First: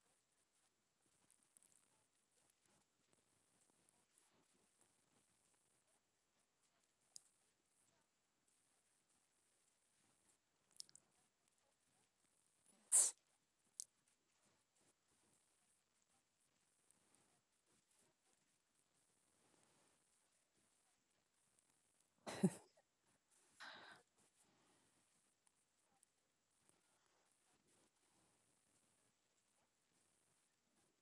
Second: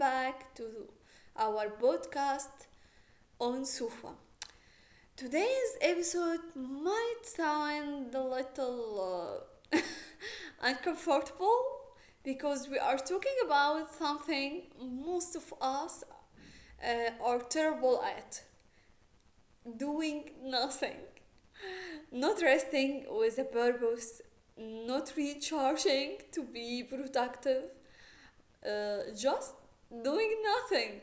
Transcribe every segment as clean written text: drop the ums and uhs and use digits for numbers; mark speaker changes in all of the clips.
Speaker 1: back to our podcast on Sufa. Today's episode might sound a little uh, uncomfortable because we are talking about something most of us are terrible at doing nothing, not resting with a purpose, not recharging to be productive, just doing nothing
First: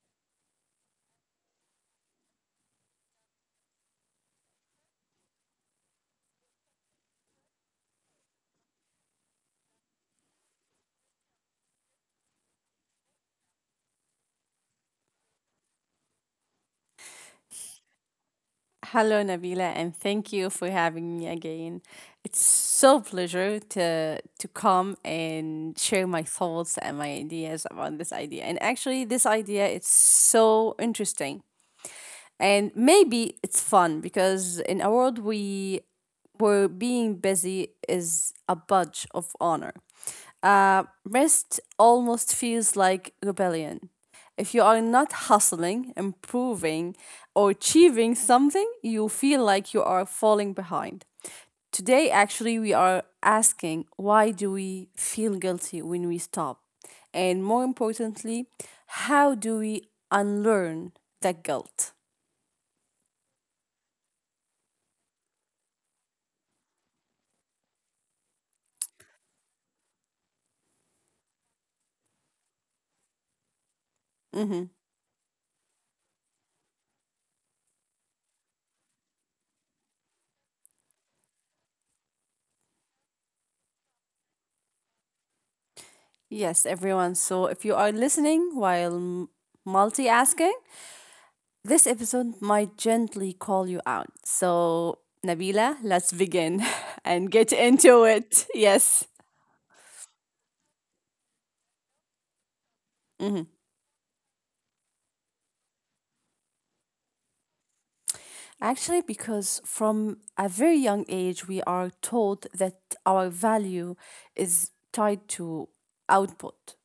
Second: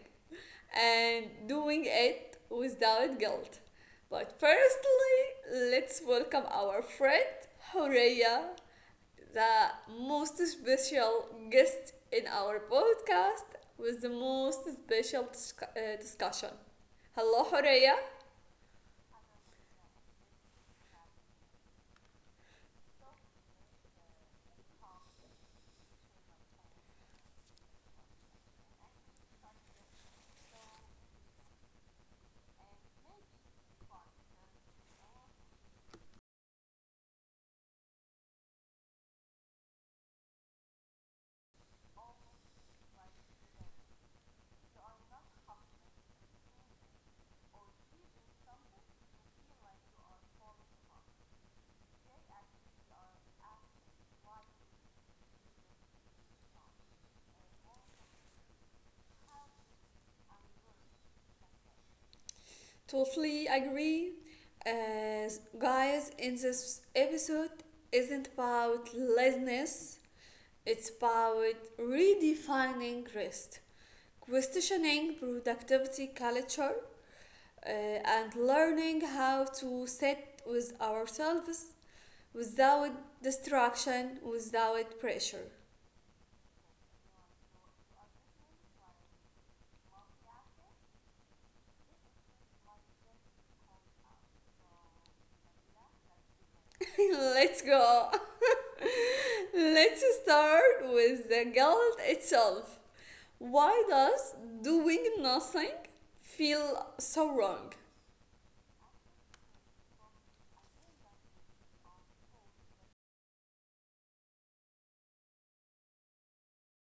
Speaker 1: and doing it without guilt. But firstly, let's welcome our friend Horea, the most special guest in our podcast with the most special discussion. Hello, Horea.
Speaker 2: Hello, Nabila, and thank you for having me again. It's so pleasure to come and share my thoughts and my ideas about this idea. And actually, this idea is so interesting, and maybe it's fun because in a world we where being busy is a badge of honor, rest almost feels like rebellion. If you are not hustling, improving, or achieving something, you feel like you are falling behind. Today, actually, we are asking, why do we feel guilty when we stop? And more importantly, how do we unlearn that guilt?
Speaker 1: Totally agree. As guys, in this episode isn't about laziness, it's about redefining rest, questioning productivity culture, and learning how to sit with ourselves without distraction, without pressure.
Speaker 2: Yes, everyone. So if you are listening while multitasking, this episode might gently call you out. So, Nabila, let's begin and get
Speaker 1: Let's
Speaker 2: into
Speaker 1: go.
Speaker 2: it. Yes.
Speaker 1: Let's start with the guilt itself. Why does doing nothing feel so wrong?
Speaker 2: Actually, because from a very young age, we are told that our value is tied to output,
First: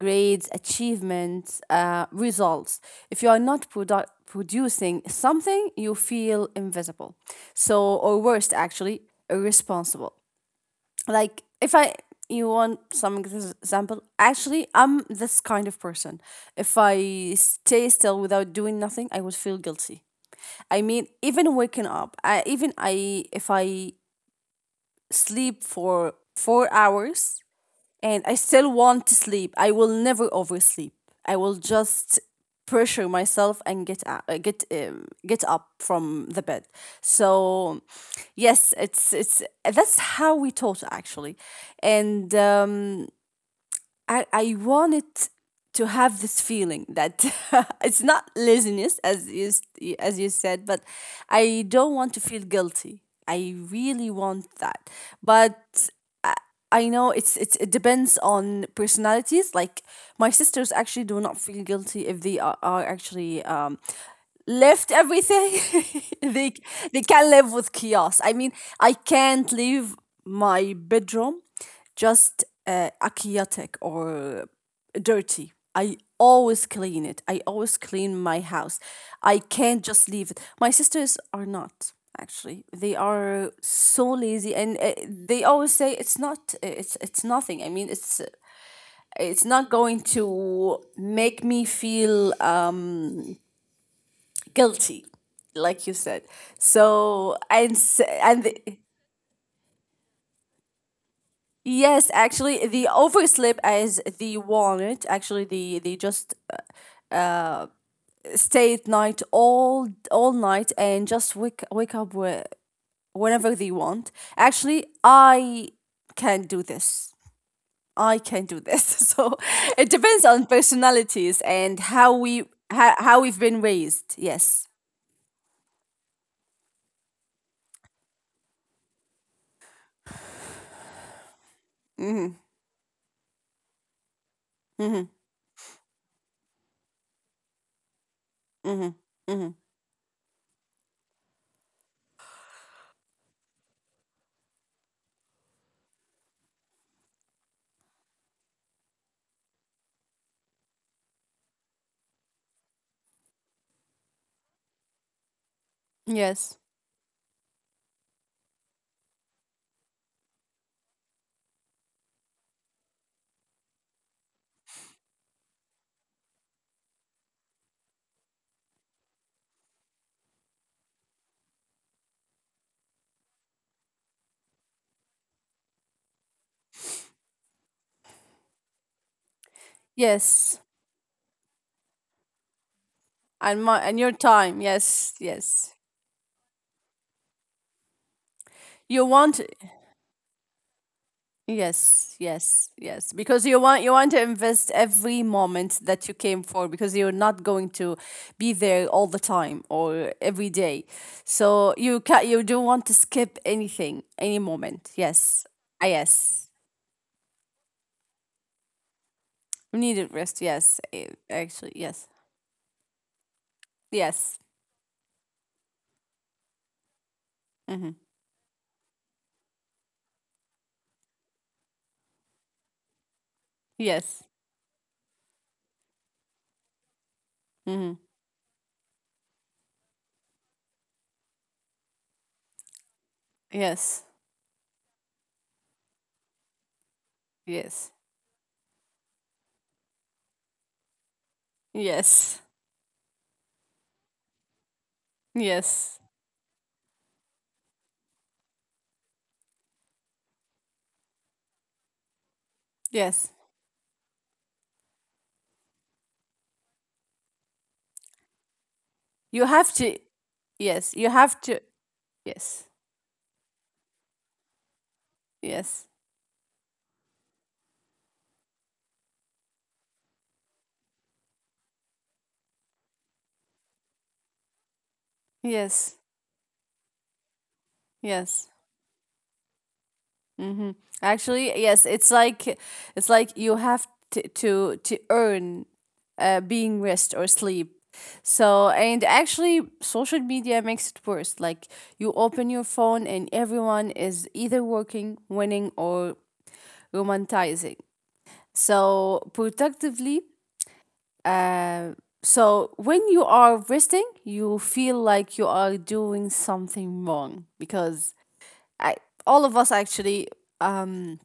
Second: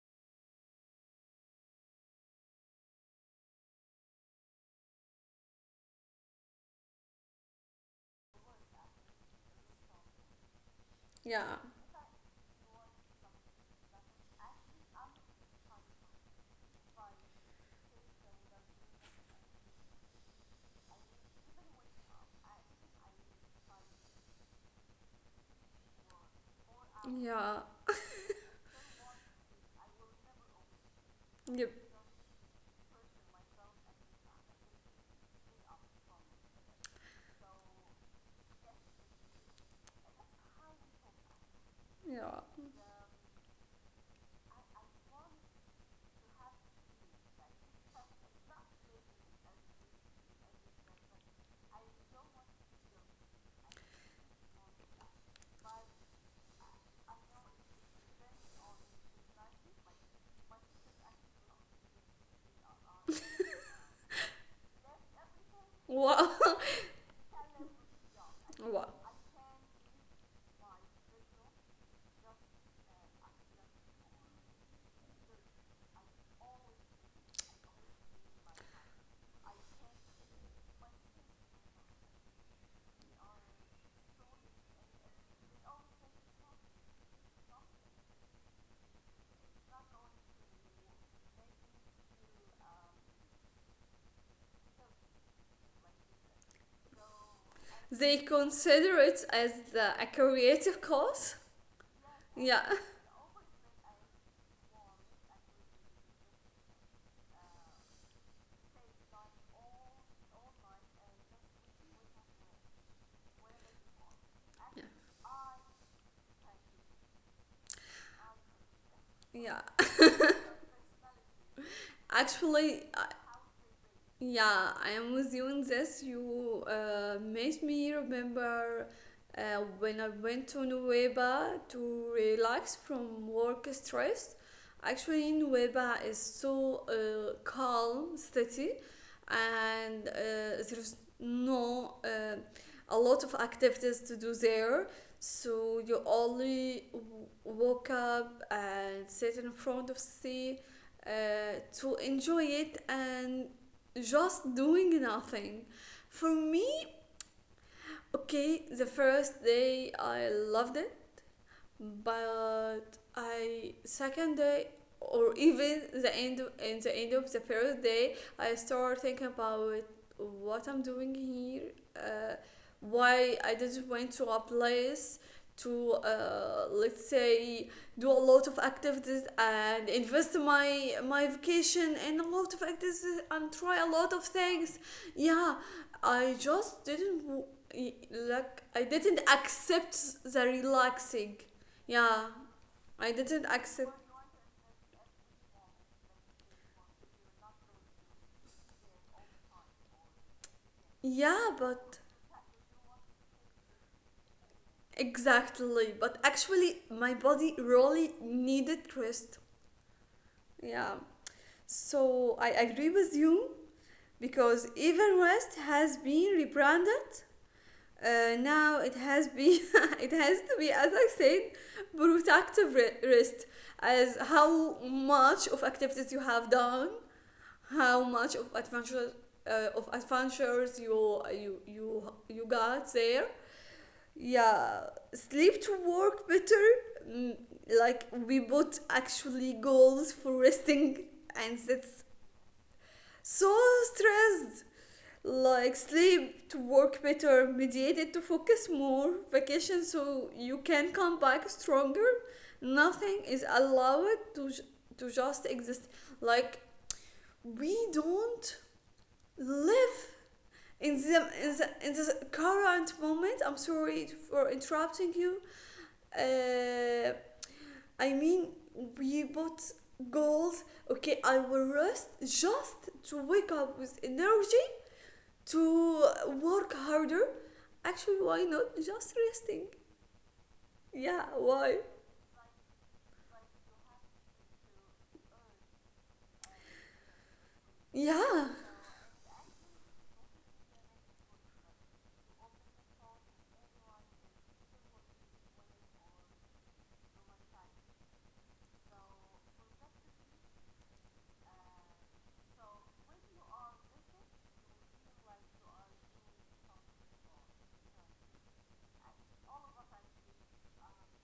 Speaker 2: grades, achievements, results. If you are not producing something, you feel invisible. So, or worst, actually, irresponsible. Like,
Speaker 1: Yeah,
Speaker 2: if I, you want some example, actually, I'm this kind of person. If I stay still without doing nothing, I would feel guilty. I mean, even waking up, I, even I if I sleep for 4 hours
Speaker 1: yeah,
Speaker 2: and I still want to sleep, I will never oversleep. I will
Speaker 1: yep,
Speaker 2: just pressure myself and get out, get up from the bed. So yes, it's that's how we taught, actually. And.
Speaker 1: yeah.
Speaker 2: I wanted to have this feeling that it's not laziness, as you said, but I don't want to feel guilty. I really want that, but I, I know it depends on personalities. Like, my sisters actually do not feel guilty if they are actually left everything.
Speaker 1: Wow,
Speaker 2: they they can live with chaos. I mean,
Speaker 1: wow.
Speaker 2: I can't leave my bedroom just a chaotic or dirty. I always clean it. I always clean my house. I can't just leave it. My sisters are not, actually. They are so lazy, and they always say it's not. It's nothing. I mean, it's not going to make me feel guilty, like you said. So, and s-
Speaker 1: They
Speaker 2: and the,
Speaker 1: consider it as a creative cause.
Speaker 2: yes, actually,
Speaker 1: Yeah.
Speaker 2: the oversleep as the walnut. Actually, they just uh, uh stay at night, all night, and just wake up whenever they want. Actually, I can do this. I can do this. So
Speaker 1: Yeah.
Speaker 2: it depends on personalities and how we
Speaker 1: Actually,
Speaker 2: how, how we've been raised. Yes,
Speaker 1: yeah, I am with you in this. You made me remember uh, when I went to Nueva to relax from work stress. Actually, Nueva is so calm city, and there's no a lot of activities to do there. So you only woke up and sit in front of sea, uh, to enjoy it and just doing nothing. For
Speaker 2: yes,
Speaker 1: me, okay, the first day I loved it, but I second day or even the end in the end of the first day I start thinking about what I'm doing here, uh, why I didn't went to a place to, let's say, do a lot of activities and invest
Speaker 2: yes.
Speaker 1: my vacation in a lot of activities and
Speaker 2: And
Speaker 1: try
Speaker 2: my
Speaker 1: a
Speaker 2: and your
Speaker 1: lot of
Speaker 2: time.
Speaker 1: things.
Speaker 2: Yes,
Speaker 1: Yeah,
Speaker 2: yes.
Speaker 1: I just didn't, like I
Speaker 2: You
Speaker 1: didn't
Speaker 2: want.
Speaker 1: accept the relaxing.
Speaker 2: Yes,
Speaker 1: Yeah,
Speaker 2: yes,
Speaker 1: I
Speaker 2: yes, because
Speaker 1: didn't
Speaker 2: you want you
Speaker 1: accept.
Speaker 2: want to invest every moment that you came for, because you're not going to be there all the time or every day.
Speaker 1: Yeah,
Speaker 2: So you
Speaker 1: but
Speaker 2: can you don't want to skip anything, any moment. Yes. Ah,
Speaker 1: exactly. But
Speaker 2: yes.
Speaker 1: actually, my body really needed rest.
Speaker 2: We needed rest. Yes.
Speaker 1: Yeah.
Speaker 2: Eh, actually, yes.
Speaker 1: So I agree with you
Speaker 2: Yes.
Speaker 1: because even rest has been rebranded.
Speaker 2: Mm-hmm.
Speaker 1: Now it has been it has to be, as I said, productive rest, as
Speaker 2: Yes.
Speaker 1: how much of activities you have done,
Speaker 2: Mm-hmm.
Speaker 1: how much of adventure, of adventures you got there.
Speaker 2: Yes,
Speaker 1: Yeah, sleep to work better. Mm,
Speaker 2: yes,
Speaker 1: like we both actually goals for resting, and that's
Speaker 2: yes,
Speaker 1: so stressed.
Speaker 2: yes,
Speaker 1: Like sleep to work better, mediated to focus more, vacation so you can come back stronger.
Speaker 2: yes.
Speaker 1: Nothing is allowed to to just exist, like we don't
Speaker 2: You have to.
Speaker 1: live
Speaker 2: Yes,
Speaker 1: in
Speaker 2: you
Speaker 1: the,
Speaker 2: have
Speaker 1: in
Speaker 2: to.
Speaker 1: the in the
Speaker 2: Yes,
Speaker 1: current moment. I'm sorry for interrupting you.
Speaker 2: yes,
Speaker 1: uh, I mean, we bought goals. Okay, I will rest just to wake up with energy,
Speaker 2: yes,
Speaker 1: to work harder. Actually, why
Speaker 2: yes.
Speaker 1: not just resting?
Speaker 2: Mm-hmm.
Speaker 1: Yeah,
Speaker 2: Actually,
Speaker 1: why?
Speaker 2: yes. It's like you have to earn being rest or sleep.
Speaker 1: Yeah,
Speaker 2: So, and actually, social media makes it worse. Like, you open your phone and everyone is either working, winning, or romanticizing. So productively. So when you are resting, you feel like you are doing something wrong, because I all of us actually um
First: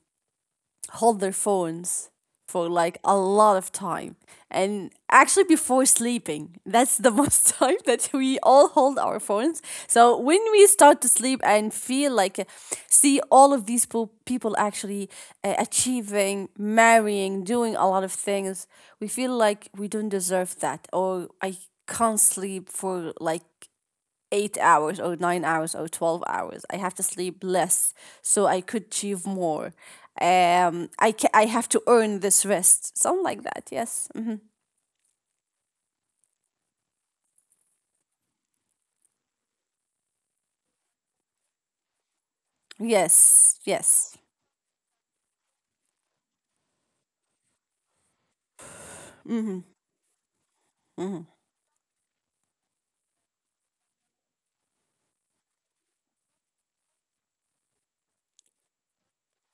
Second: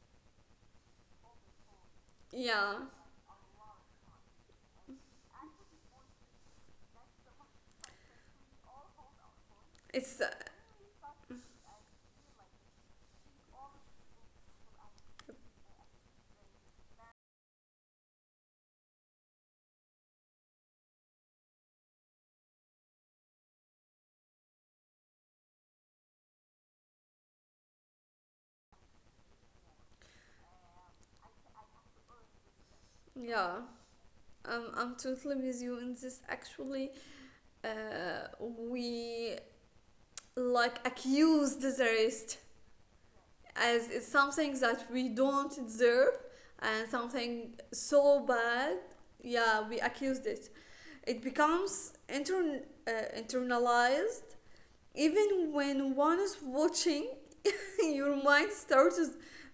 Speaker 2: hold their phones for
Speaker 1: yeah,
Speaker 2: like a lot of time. And actually, before sleeping that's the most time that we all hold our phones. So
Speaker 1: it's, uh,
Speaker 2: when we start to sleep and feel like see all of these people actually achieving, marrying, doing a lot of things, we feel like we don't deserve that, or I can't sleep for like 8 hours or 9 hours or 12 hours. I have to sleep less so I could achieve more. I have to earn this rest. Something like
Speaker 1: yeah.
Speaker 2: that. Yes. Hmm.
Speaker 1: I'm totally with you in this. Actually, we like accused the rest,
Speaker 2: Yes.
Speaker 1: as it's
Speaker 2: Yes.
Speaker 1: something that we don't deserve and something so bad. Yeah, we accused it. It becomes uh, internalized. Even when one is watching, your mind starts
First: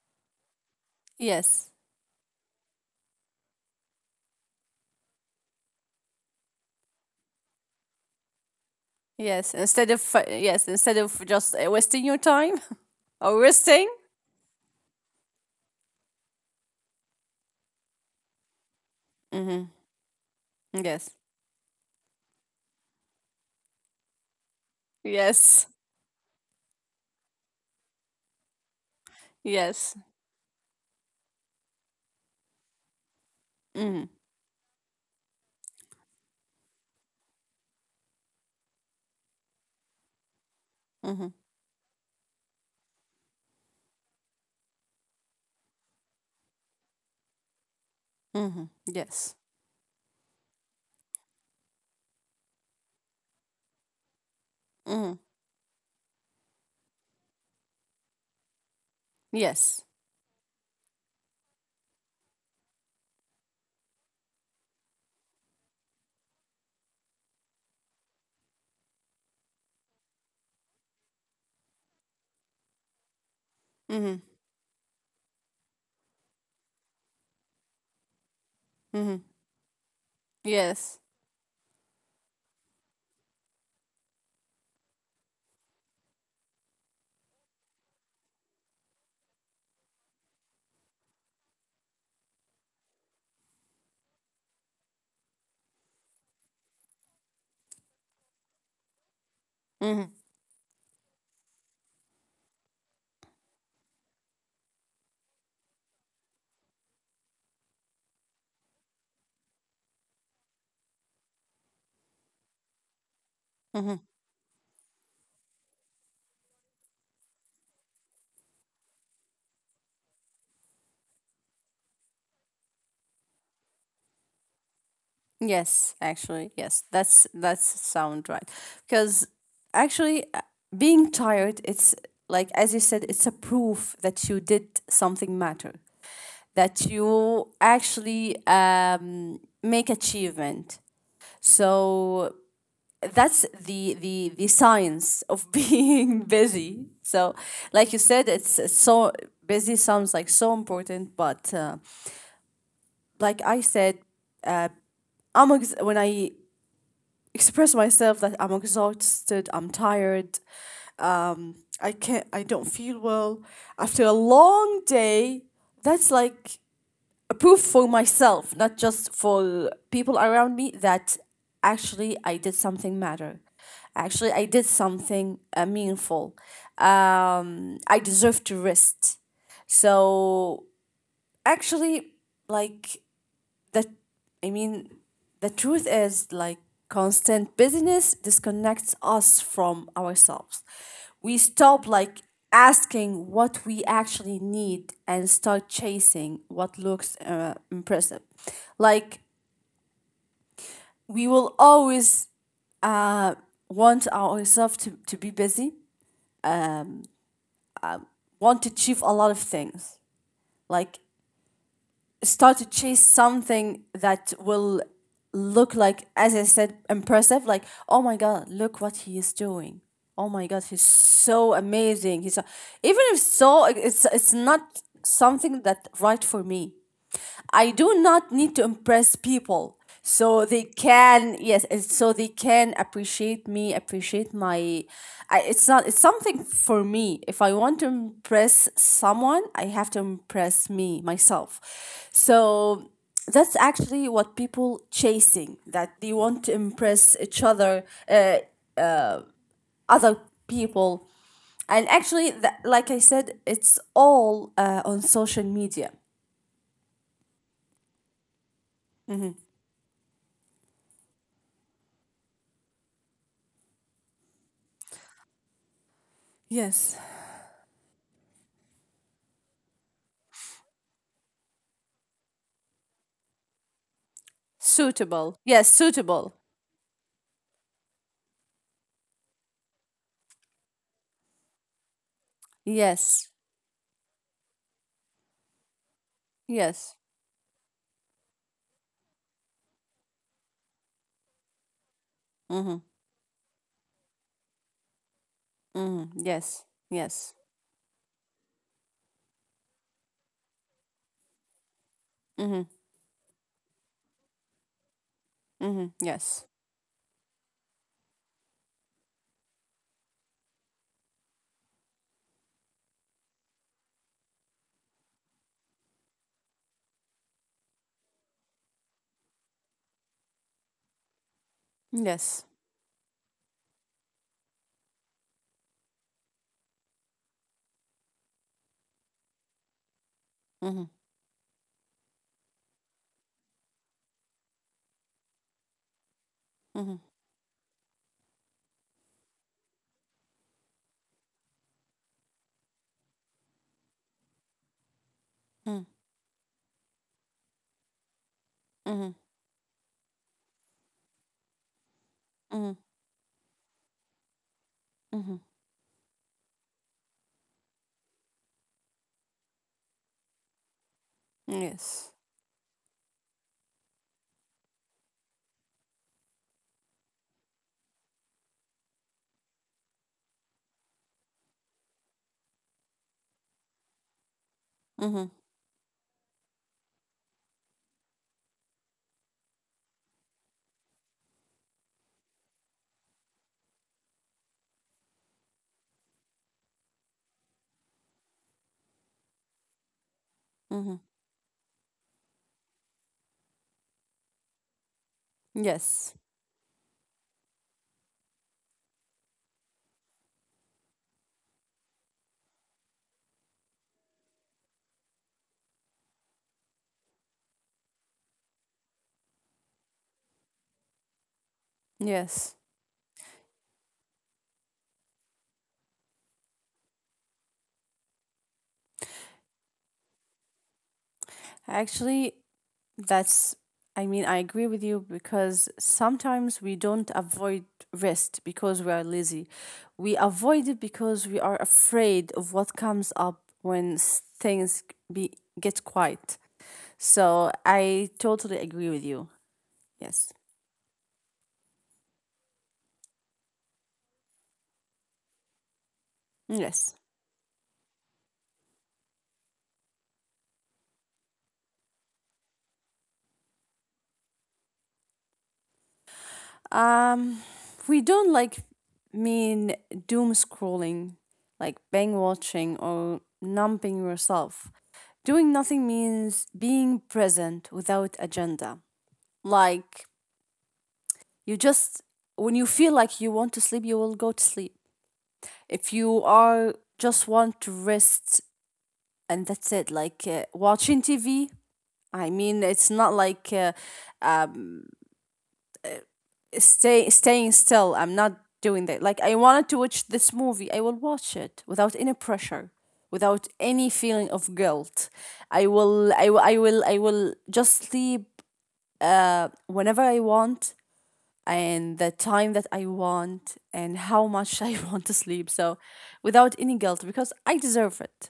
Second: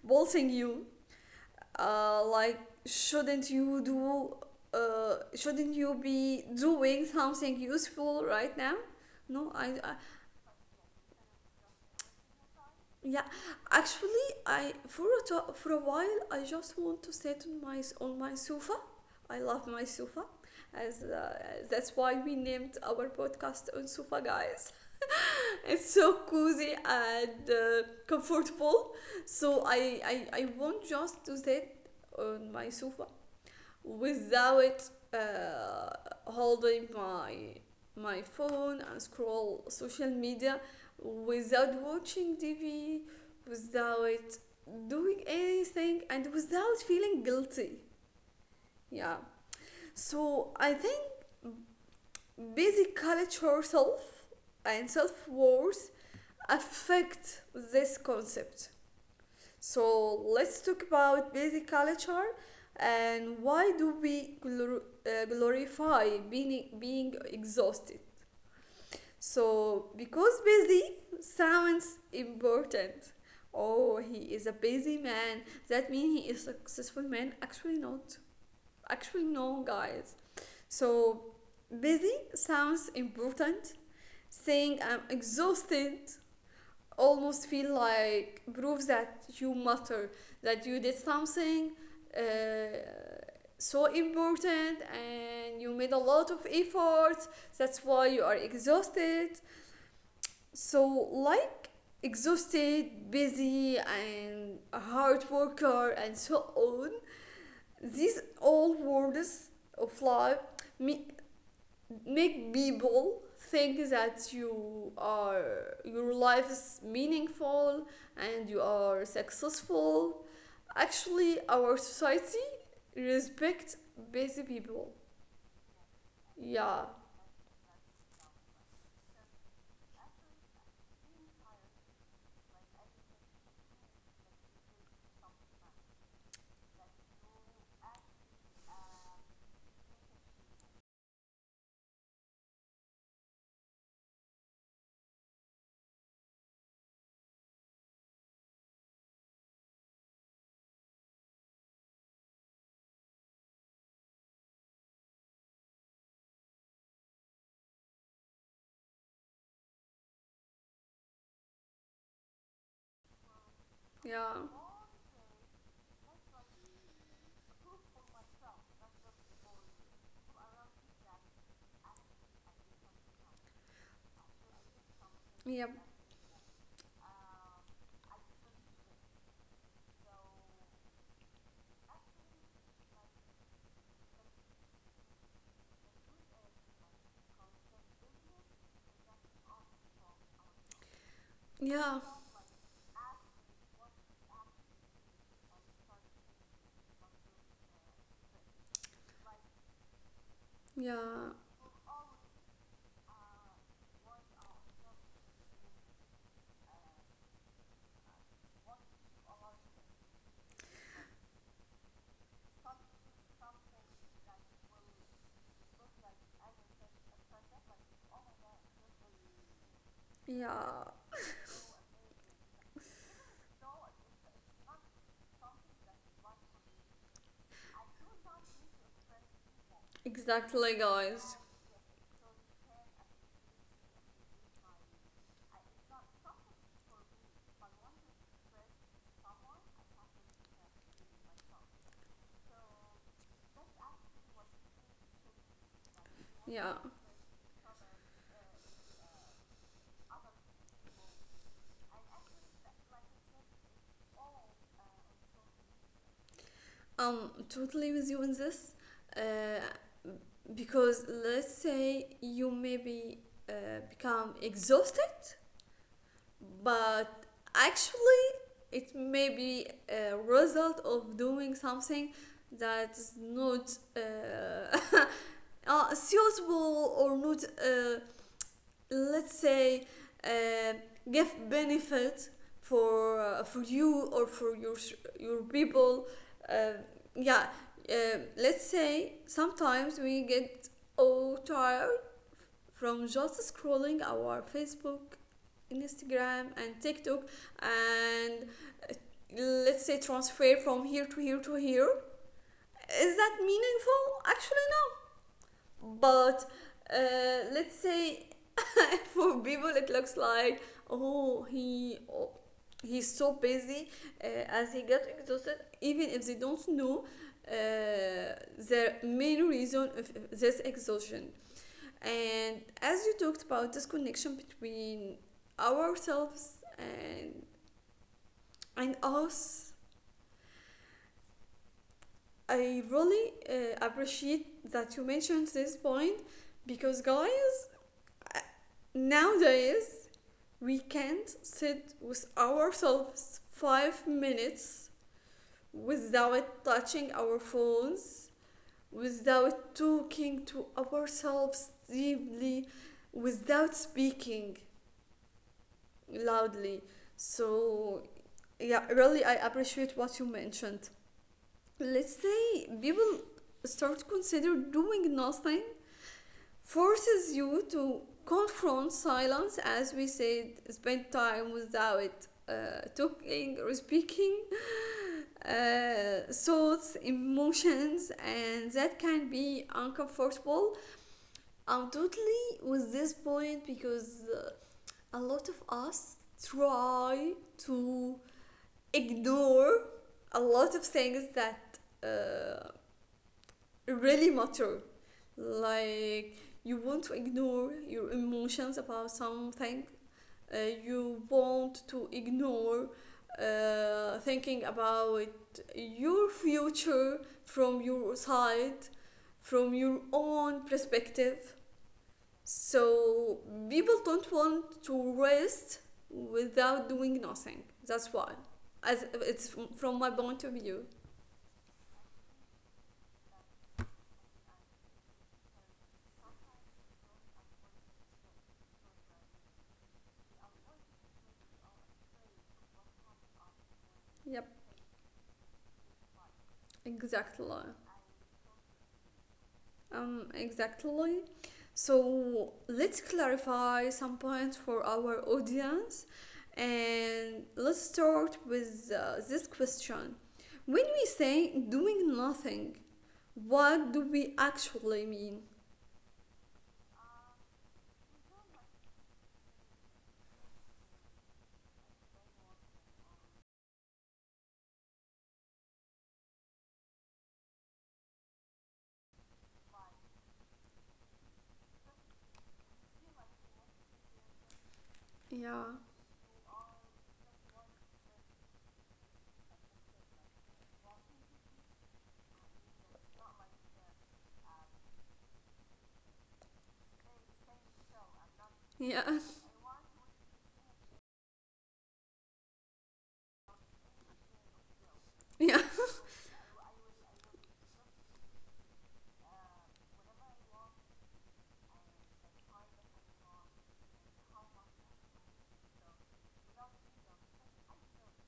Speaker 1: bolting you.
Speaker 2: Yes.
Speaker 1: Like, shouldn't you do, shouldn't you be doing something useful right now? No,
Speaker 2: Yes.
Speaker 1: I,
Speaker 2: Instead
Speaker 1: I
Speaker 2: of, yes, instead of just wasting your time.
Speaker 1: yeah,
Speaker 2: Or wasting.
Speaker 1: actually, I for a for a while I just want to sit on my on my sofa. I love
Speaker 2: Hmm.
Speaker 1: my sofa, as
Speaker 2: Yes.
Speaker 1: that's why we named our podcast on sofa, guys.
Speaker 2: Yes.
Speaker 1: It's so cozy and comfortable. So I,
Speaker 2: Yes.
Speaker 1: I I want just to sit on my sofa
Speaker 2: Hmm.
Speaker 1: without uh, holding my phone and scroll social media,
Speaker 2: Hmm.
Speaker 1: without watching TV, without doing anything, and without feeling guilty.
Speaker 2: Hmm.
Speaker 1: Yeah.
Speaker 2: Yes.
Speaker 1: So I think basic culture self and
Speaker 2: Hmm.
Speaker 1: self worth affect this concept.
Speaker 2: Yes.
Speaker 1: So let's talk about busy culture and why do we glorify being exhausted? So because busy sounds important. Oh,
Speaker 2: Hmm.
Speaker 1: he is a busy man. That means he is successful man. Actually not.
Speaker 2: Hmm.
Speaker 1: Actually no, guys.
Speaker 2: Yes.
Speaker 1: So busy sounds important. Saying I'm exhausted almost feel like proves that you matter, that you did something, uh, so important, and you made a lot of efforts. That's why you are exhausted.
Speaker 2: hmm
Speaker 1: So, like, exhausted, busy, and a hard worker, and so on. These all words of life me- make people think
Speaker 2: hmm
Speaker 1: that your life is meaningful and you are successful. Actually, our society respect busy people.
Speaker 2: Yes, actually, yes.
Speaker 1: Yeah,
Speaker 2: That's sound right. Because actually, being tired, it's like, as you said, it's a proof that you did something matter. That you actually make achievement. So that's the science of being busy. So, like you said, it's so, busy sounds like so important, but like I said, uh, when I express myself that I'm exhausted, I'm tired, I can't, I don't feel well. After a
Speaker 1: yeah,
Speaker 2: long day, that's like a proof for myself, not just for people around me, that actually I did something matter. Actually, I did something
Speaker 1: yeah,
Speaker 2: meaningful. I deserve to rest. So, actually, like that, I mean, the truth is like constant busyness disconnects us from ourselves. We stop
Speaker 1: yeah,
Speaker 2: like asking what we actually need and start chasing what looks impressive. Like, we
Speaker 1: yeah,
Speaker 2: will always uh, want ourselves to be busy, want to achieve a lot of things. Like, start to chase something that will look like, as I said, impressive. Like, oh my God, look what he is doing. Oh my God, he's
Speaker 1: yeah.
Speaker 2: so amazing. Even if so, it's not something that right for me. I do not need to impress people so they
Speaker 1: Exactly, guys.
Speaker 2: can, yes, and so they can appreciate me, appreciate my. It's not, it's something for me. If I want to impress someone, I have to impress me myself. So that's actually what people chasing, that they want to
Speaker 1: Yeah,
Speaker 2: impress each other, other people. And actually, like I said, it's all on social media.
Speaker 1: I'm totally with you in this, uh, because let's say you maybe become exhausted,
Speaker 2: Yes.
Speaker 1: but actually it may be a result of doing something that's not,
Speaker 2: Suitable. Yes, suitable.
Speaker 1: suitable or not, let's say, uh, give benefit for,
Speaker 2: Yes,
Speaker 1: for you or for your people, uh,
Speaker 2: yes.
Speaker 1: yeah, uh, let's say sometimes we get all tired
Speaker 2: Mhm.
Speaker 1: from just scrolling our Facebook,
Speaker 2: Mhm.
Speaker 1: Instagram,
Speaker 2: Yes.
Speaker 1: and TikTok,
Speaker 2: Yes.
Speaker 1: and, let's say, transfer from here to here to here.
Speaker 2: Mhm.
Speaker 1: Is that meaningful, actually? No,
Speaker 2: Mhm.
Speaker 1: but,
Speaker 2: Yes.
Speaker 1: let's say, for people it looks like, oh he oh, he's so busy, uh, as he gets exhausted, even if they don't know uh, their main reason of this exhaustion.
Speaker 2: Yes.
Speaker 1: And as you talked about this connection between ourselves and us,
Speaker 2: Mhm.
Speaker 1: I really appreciate that you mentioned this point. Because,
Speaker 2: Mhm.
Speaker 1: guys, uh, nowadays we can't sit with ourselves 5 minutes
Speaker 2: Mhm.
Speaker 1: without touching our phones,
Speaker 2: Mhm.
Speaker 1: without talking to ourselves deeply,
Speaker 2: Mhm.
Speaker 1: without speaking
Speaker 2: Mhm.
Speaker 1: loudly. So, yeah, really, I appreciate what you mentioned.
Speaker 2: Yes.
Speaker 1: Let's say people start consider doing nothing forces you to confront silence, as we said, spend time without, talking or speaking,
Speaker 2: Mhm.
Speaker 1: thoughts, emotions, and that can be uncomfortable. I'm totally with this point because, a lot of us try to ignore a lot
Speaker 2: Mhm.
Speaker 1: of things that, uh, really matter.
Speaker 2: Yes.
Speaker 1: Like, you want to ignore your emotions about something, uh, you want to ignore thinking about your future from your side, from your own perspective.
Speaker 2: Yes.
Speaker 1: So, people don't want to rest without doing nothing. That's why. As it's from my point of view.
Speaker 2: Actually, that's I mean, I agree with you, because sometimes we don't avoid rest because we are lazy. We avoid it because we are afraid of what comes up when
Speaker 1: Yep,
Speaker 2: things be get quiet.
Speaker 1: exactly.
Speaker 2: So, I totally agree with you. Yes.
Speaker 1: Exactly. So let's clarify some points for our audience,
Speaker 2: Yes.
Speaker 1: and let's start with, this question. When we say doing nothing, what do we actually mean?
Speaker 2: We don't, like, mean doom scrolling, like bang watching or numbing yourself. Doing nothing means being present without agenda. Like, you just when you feel like you want to sleep, you will go to sleep.
Speaker 1: Yeah,
Speaker 2: If you are just want to rest, and that's it, like watching TV. I mean, it's not like staying still. I'm not doing that. Like,
Speaker 1: yeah,
Speaker 2: I wanted to watch this movie, I will watch it without any pressure, without any feeling of guilt.
Speaker 1: yeah.
Speaker 2: I will just sleep whenever I want, and the time that I want, and how much I want to sleep. So, without any guilt, because I deserve it.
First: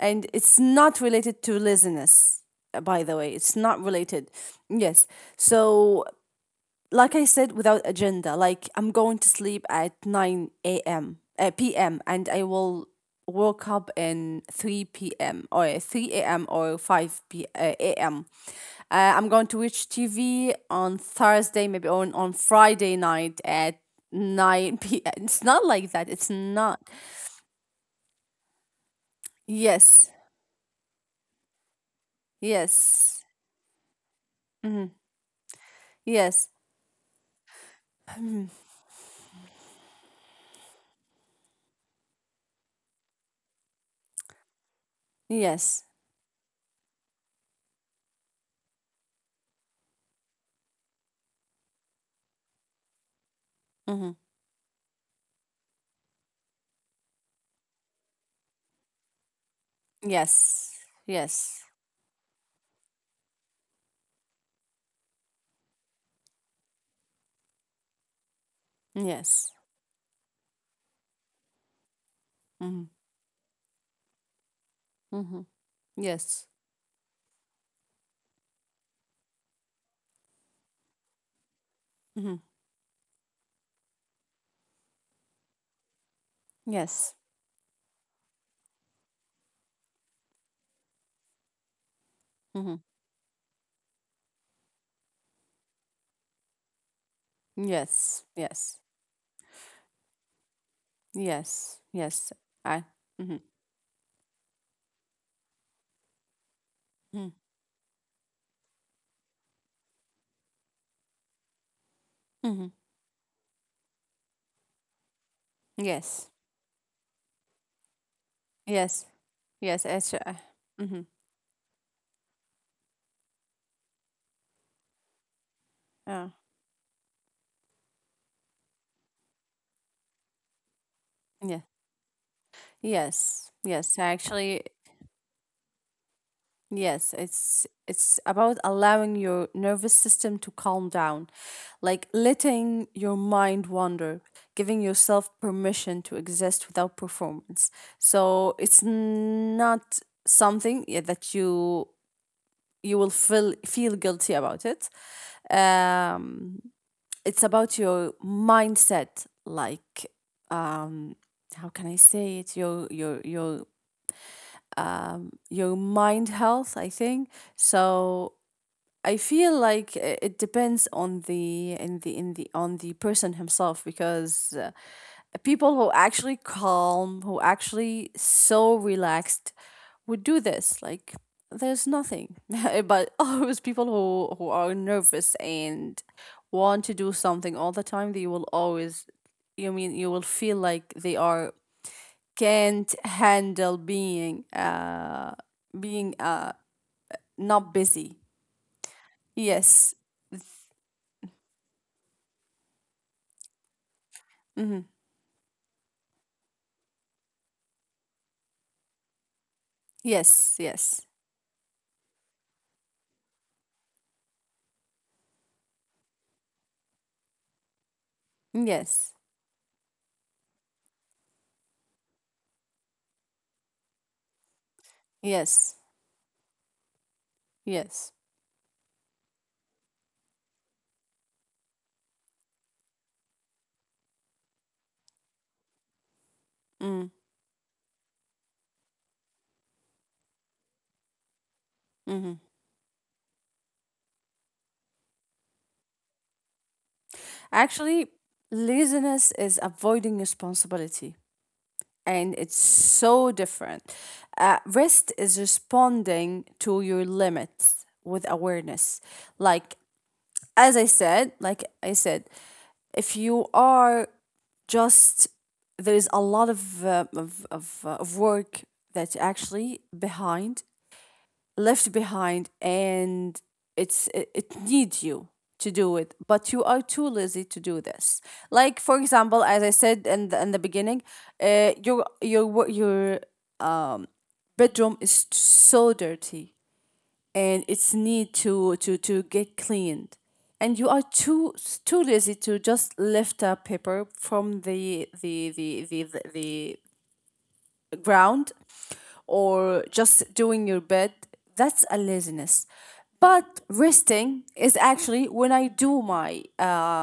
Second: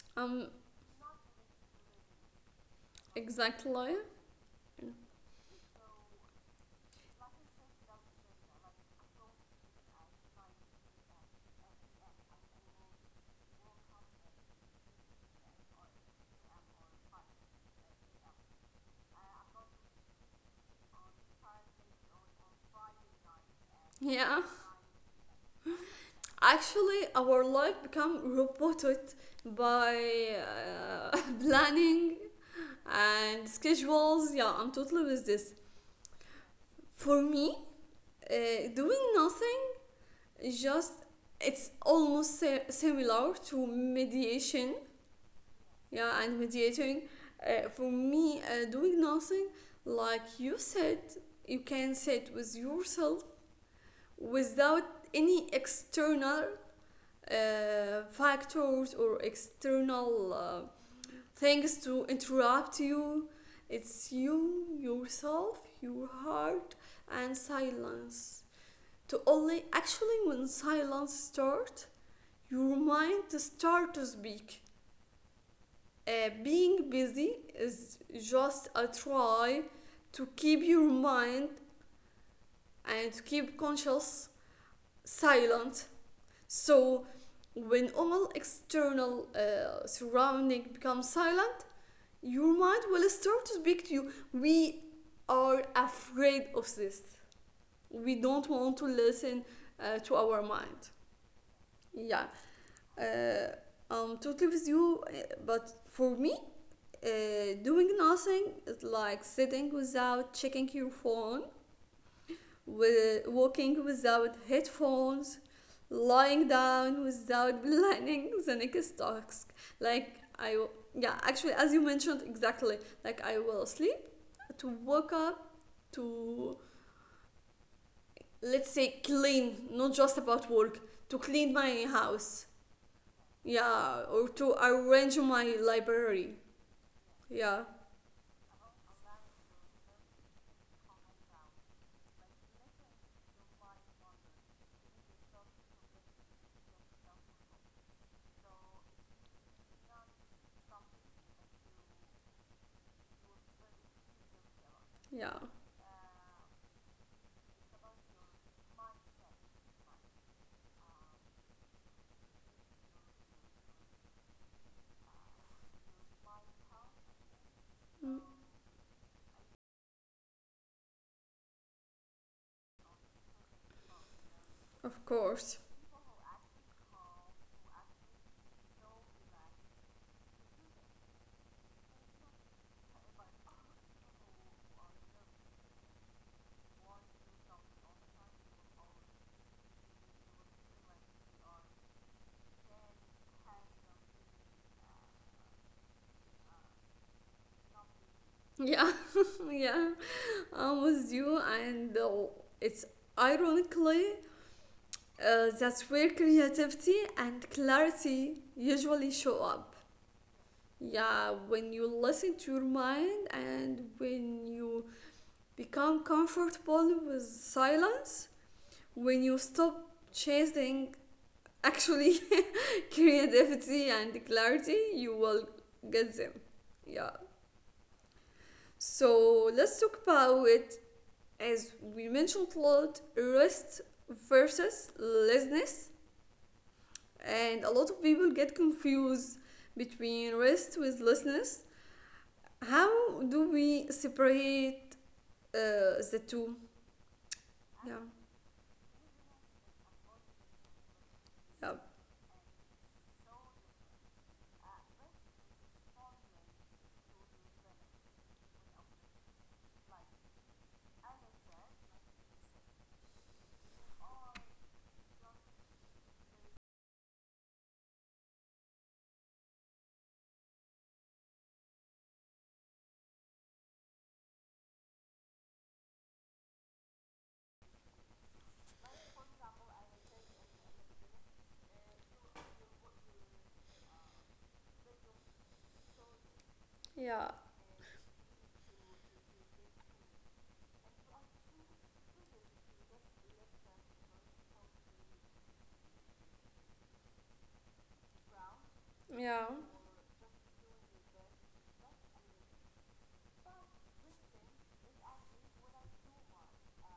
Speaker 2: And
Speaker 1: Um,
Speaker 2: it's not related to laziness, by the way. It's not
Speaker 1: exactly.
Speaker 2: related. Yes. So, like I said, without agenda. Like, I'm going to sleep at 9 a.m., p.m., and I will woke up in 3 p.m. or 3 a.m. or 5 a.m. I'm going to watch TV on Thursday, maybe on Friday night at
Speaker 1: Yeah.
Speaker 2: 9 p.m. It's not like that. It's not.
Speaker 1: Actually, our life become roboted
Speaker 2: Yes.
Speaker 1: by, planning
Speaker 2: Yes.
Speaker 1: and schedules. Yeah, I'm
Speaker 2: Hmm.
Speaker 1: totally with this.
Speaker 2: Yes.
Speaker 1: For me, doing nothing just it's almost similar to mediation.
Speaker 2: Yes.
Speaker 1: Yeah, and mediating. For me, doing nothing, like you said, you can sit with yourself
Speaker 2: Hmm.
Speaker 1: without any external, factors or external,
Speaker 2: Yes. Yes.
Speaker 1: things to interrupt you. It's you, yourself, your heart, and silence. To
Speaker 2: Yes.
Speaker 1: only actually when silence starts,
Speaker 2: Hmm.
Speaker 1: your mind starts to speak.
Speaker 2: Hmm. Yes.
Speaker 1: Being busy is just a try to keep your mind
Speaker 2: Mhm.
Speaker 1: and to keep conscious silent. So
Speaker 2: Yes.
Speaker 1: when all external, surrounding becomes silent, your
Speaker 2: Hmm.
Speaker 1: mind will start to speak to you. We are afraid of this. We
Speaker 2: Yes.
Speaker 1: don't want
Speaker 2: Yes.
Speaker 1: to listen, to our mind.
Speaker 2: Yes.
Speaker 1: Yeah.
Speaker 2: Yes. I. Mm-hmm.
Speaker 1: Uh, I'm totally with you, but for me,
Speaker 2: Mm-hmm.
Speaker 1: doing nothing is like sitting without checking your phone,
Speaker 2: Mm-hmm.
Speaker 1: with walking without headphones,
Speaker 2: Yes.
Speaker 1: lying down without planning the next
Speaker 2: Yes.
Speaker 1: task.
Speaker 2: Yes. It's.
Speaker 1: Like
Speaker 2: Mm-hmm.
Speaker 1: yeah, actually, as you mentioned, exactly. Like I will sleep to wake up
Speaker 2: Uh,
Speaker 1: to, let's say, clean, not just about work, to clean
Speaker 2: yeah.
Speaker 1: my house,
Speaker 2: Yes. Yes.
Speaker 1: yeah, or to
Speaker 2: Actually,
Speaker 1: arrange my library.
Speaker 2: yes.
Speaker 1: Yeah,
Speaker 2: It's about allowing your nervous system to calm down, like letting your mind wander, giving yourself permission to exist without performance. So it's not something, yeah, that you will feel guilty about it.
Speaker 1: yeah.
Speaker 2: Um, it's about your mindset, like, how can I say it? Your mind health, I think.
Speaker 1: Mm,
Speaker 2: So I feel like, it depends on the in the in the on the person himself, because
Speaker 1: of course.
Speaker 2: people who actually calm, who actually so relaxed would do this. Like, there's nothing. But always people who are nervous and want to do something all the time, they will always, you mean, you will feel like they are can't handle being not busy.
Speaker 1: Yeah, yeah,
Speaker 2: Yes.
Speaker 1: I'm with you, and it's ironically,
Speaker 2: Mm-hmm.
Speaker 1: that's where creativity and clarity usually show up.
Speaker 2: Yes, yes.
Speaker 1: Yeah, when you listen to your mind and when you become comfortable with silence,
Speaker 2: Yes.
Speaker 1: when you stop chasing, actually, creativity and clarity, you will
Speaker 2: Yes.
Speaker 1: get them. Yeah.
Speaker 2: Yes.
Speaker 1: So let's talk about it. As we mentioned a lot, rest versus laziness,
Speaker 2: Mm.
Speaker 1: and a lot of people get confused between rest with laziness.
Speaker 2: Mm-hmm.
Speaker 1: How do we separate, the two? Yeah,
Speaker 2: Actually, laziness is avoiding responsibility,
Speaker 1: yeah,
Speaker 2: and it's so different. Rest is responding to your limits with awareness. Like, as I said, like I said, if you are just there is a lot of work that's actually behind left behind, and it needs you to do it, but you are too lazy to do this. Like, for example, as I said, in the beginning, your bedroom is so dirty,
Speaker 1: yeah,
Speaker 2: and it's need to get cleaned, and you are too lazy to just lift a paper from the ground,
Speaker 1: yeah.
Speaker 2: or just doing your bed. That's a laziness. But resting is actually when I do my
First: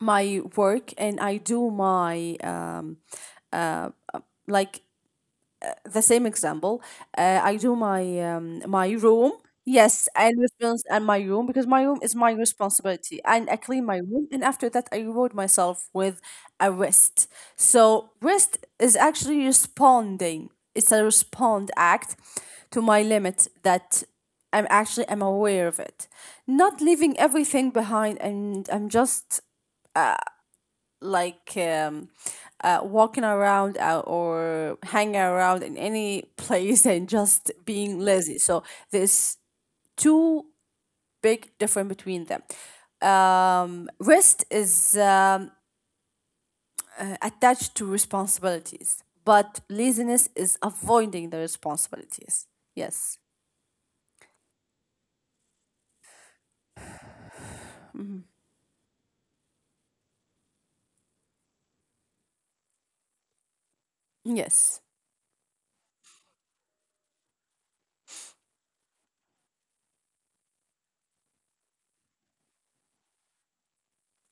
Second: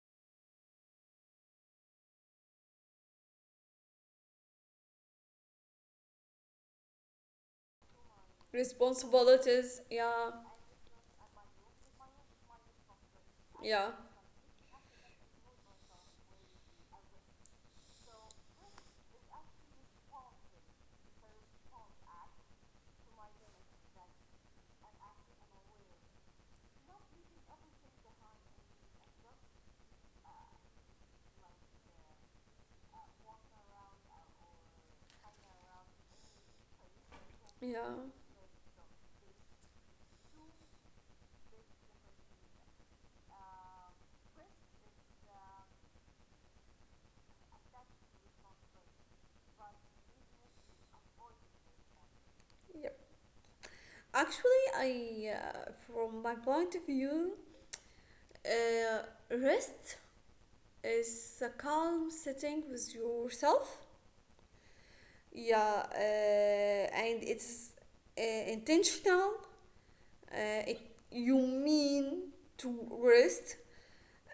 Speaker 2: my work and I do my like the same example. I do my my room.
Speaker 1: Responsibilities,
Speaker 2: Yes,
Speaker 1: yeah,
Speaker 2: and response and my room because my room is my responsibility, and I clean
Speaker 1: yeah,
Speaker 2: my room, and after that I reward myself with a rest. So rest is actually responding. It's a respond act to my limit that I'm aware of it, not leaving everything behind, and I'm just like um, walking around or hanging around in any place and just
Speaker 1: yeah.
Speaker 2: being lazy. So there's two big difference between them. Rest is attached to responsibilities, but laziness is avoiding the responsibilities.
Speaker 1: Yep.
Speaker 2: Yes.
Speaker 1: Actually, from my point of view, uh, rest, it's a calm sitting with yourself.
Speaker 2: Yes.
Speaker 1: Yeah, and it's, intentional. Uh, it, you mean to rest,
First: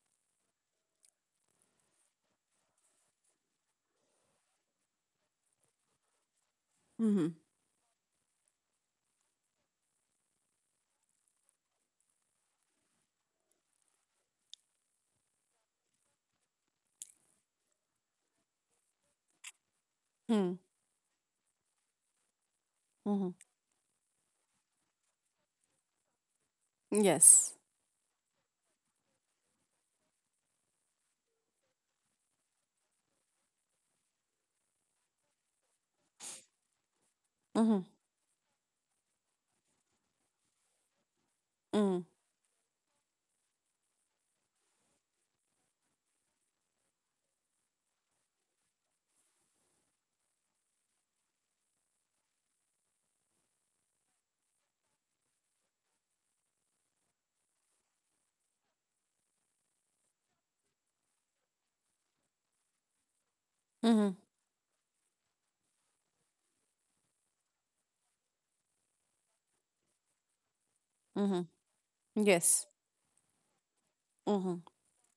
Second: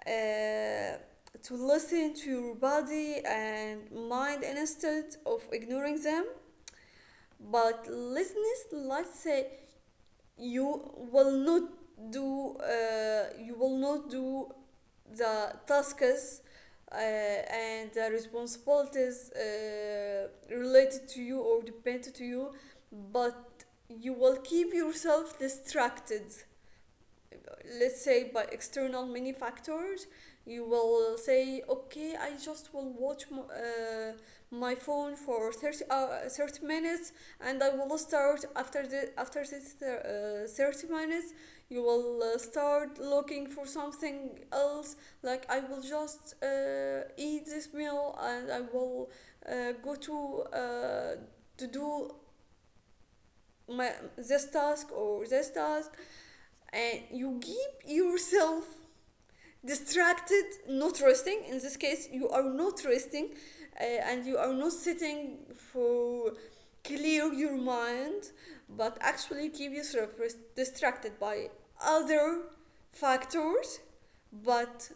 Speaker 1: uh, to listen to your body and mind instead of ignoring them.
Speaker 2: Mm-hmm.
Speaker 1: But listeners, let's say you will not do. You will not do the tasks, and the responsibilities,
Speaker 2: Mm.
Speaker 1: related to you or dependent to you,
Speaker 2: Mm-hmm.
Speaker 1: but you will keep yourself distracted,
Speaker 2: Yes.
Speaker 1: let's say, by external many factors. You will say, okay, I just will watch my phone for 30 minutes, and I
Speaker 2: Mm-hmm.
Speaker 1: will start after the after this thir- 30 minutes. You
Speaker 2: Mm-hmm.
Speaker 1: will, start looking for something else. Like, I will just, eat this meal and I will, go to do my this task or this task. And you give yourself distracted, not resting. In this case you are not resting,
Speaker 2: Mm-hmm.
Speaker 1: and you are not sitting for clear your mind, but actually keep yourself distracted
Speaker 2: Mm-hmm.
Speaker 1: by other
Speaker 2: Yes.
Speaker 1: factors,
Speaker 2: Mm-hmm.
Speaker 1: but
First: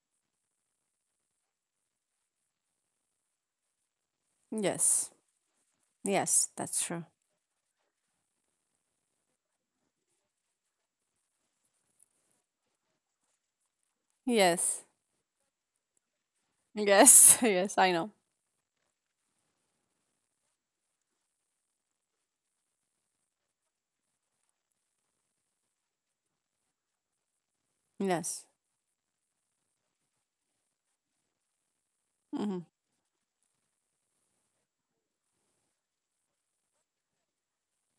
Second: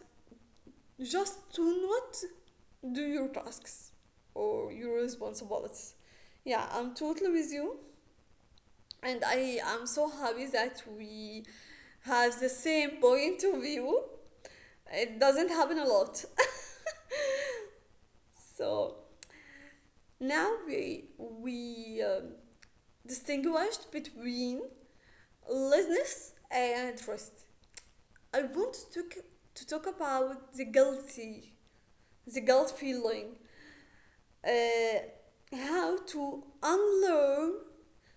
Speaker 1: just to not do your tasks or your
Speaker 2: Yes.
Speaker 1: responsibilities.
Speaker 2: Yes.
Speaker 1: Yeah,
Speaker 2: That's
Speaker 1: I'm
Speaker 2: true.
Speaker 1: totally with you, and I am so happy that we have the same point of view.
Speaker 2: Yes.
Speaker 1: It doesn't happen a lot.
Speaker 2: Yes. Yes. I know.
Speaker 1: So now we distinguished between laziness and rest. I
Speaker 2: Yes.
Speaker 1: want to to talk about the guilty, the guilt
Speaker 2: Mhm.
Speaker 1: feeling, uh, how to unlearn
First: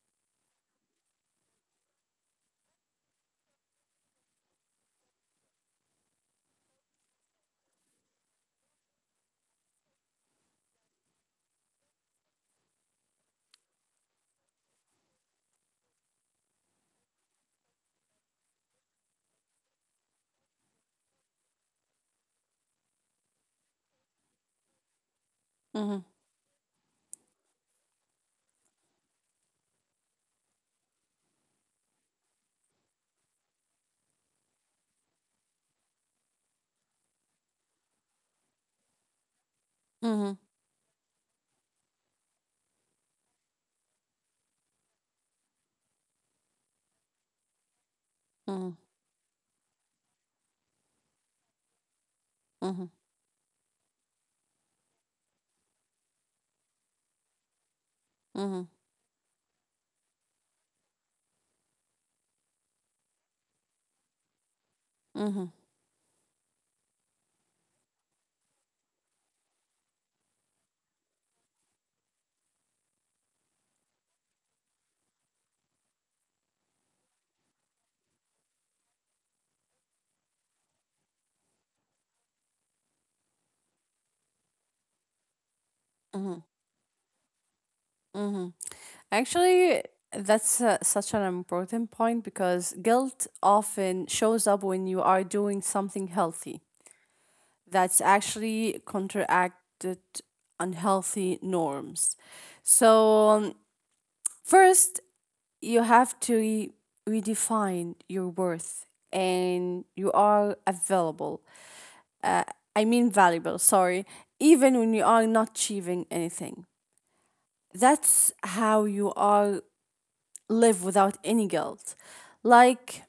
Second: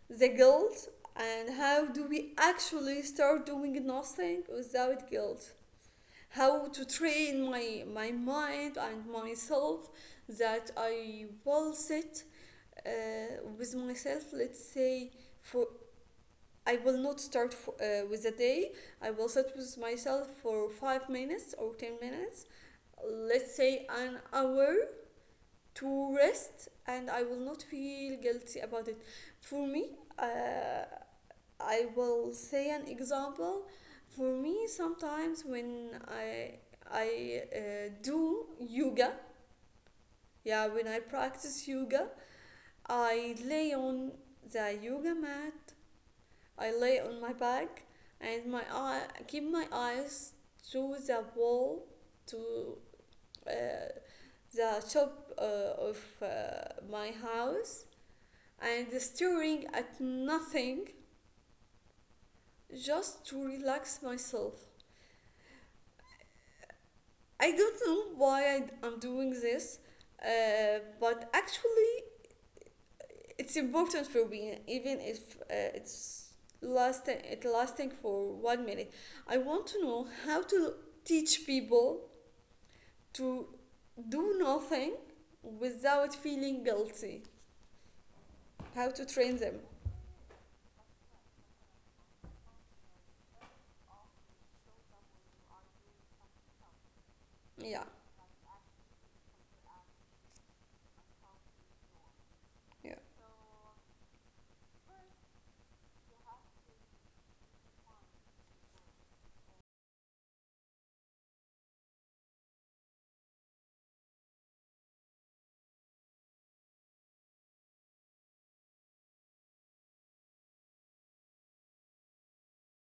Speaker 1: the guilt, and how do we actually start doing nothing without guilt. How to train my mind and myself that I will sit uh, with myself. Let's say for I will not start for, with a day. I will sit with myself for 5 minutes or 10 minutes. Let's say an hour
Speaker 2: Mhm.
Speaker 1: to rest, and I will not feel guilty about it. For me, I will say an example. For me, sometimes when I do yoga,
Speaker 2: Mhm.
Speaker 1: yeah, when I practice yoga, I lay on the yoga mat. I lay on my back and my
Speaker 2: Mhm.
Speaker 1: eye keep my eyes to the wall to
Speaker 2: Mhm.
Speaker 1: uh, the top of my house
Speaker 2: Mhm.
Speaker 1: and staring at nothing just to relax myself.
Speaker 2: Mhm.
Speaker 1: I don't know why I'm doing this, but actually, it's important for me, even if it's it lasting for 1 minute. I want to know how to teach people to do nothing without feeling guilty. How to train them?
Speaker 2: Actually, that's such an important point because guilt often shows up when you are doing something healthy
Speaker 1: Yeah,
Speaker 2: that's actually counteracted unhealthy norms.
Speaker 1: yeah,
Speaker 2: So, first, you have to redefine your worth and you are available, I mean valuable, sorry, even when you are not achieving anything. That's how you are live without any guilt. Like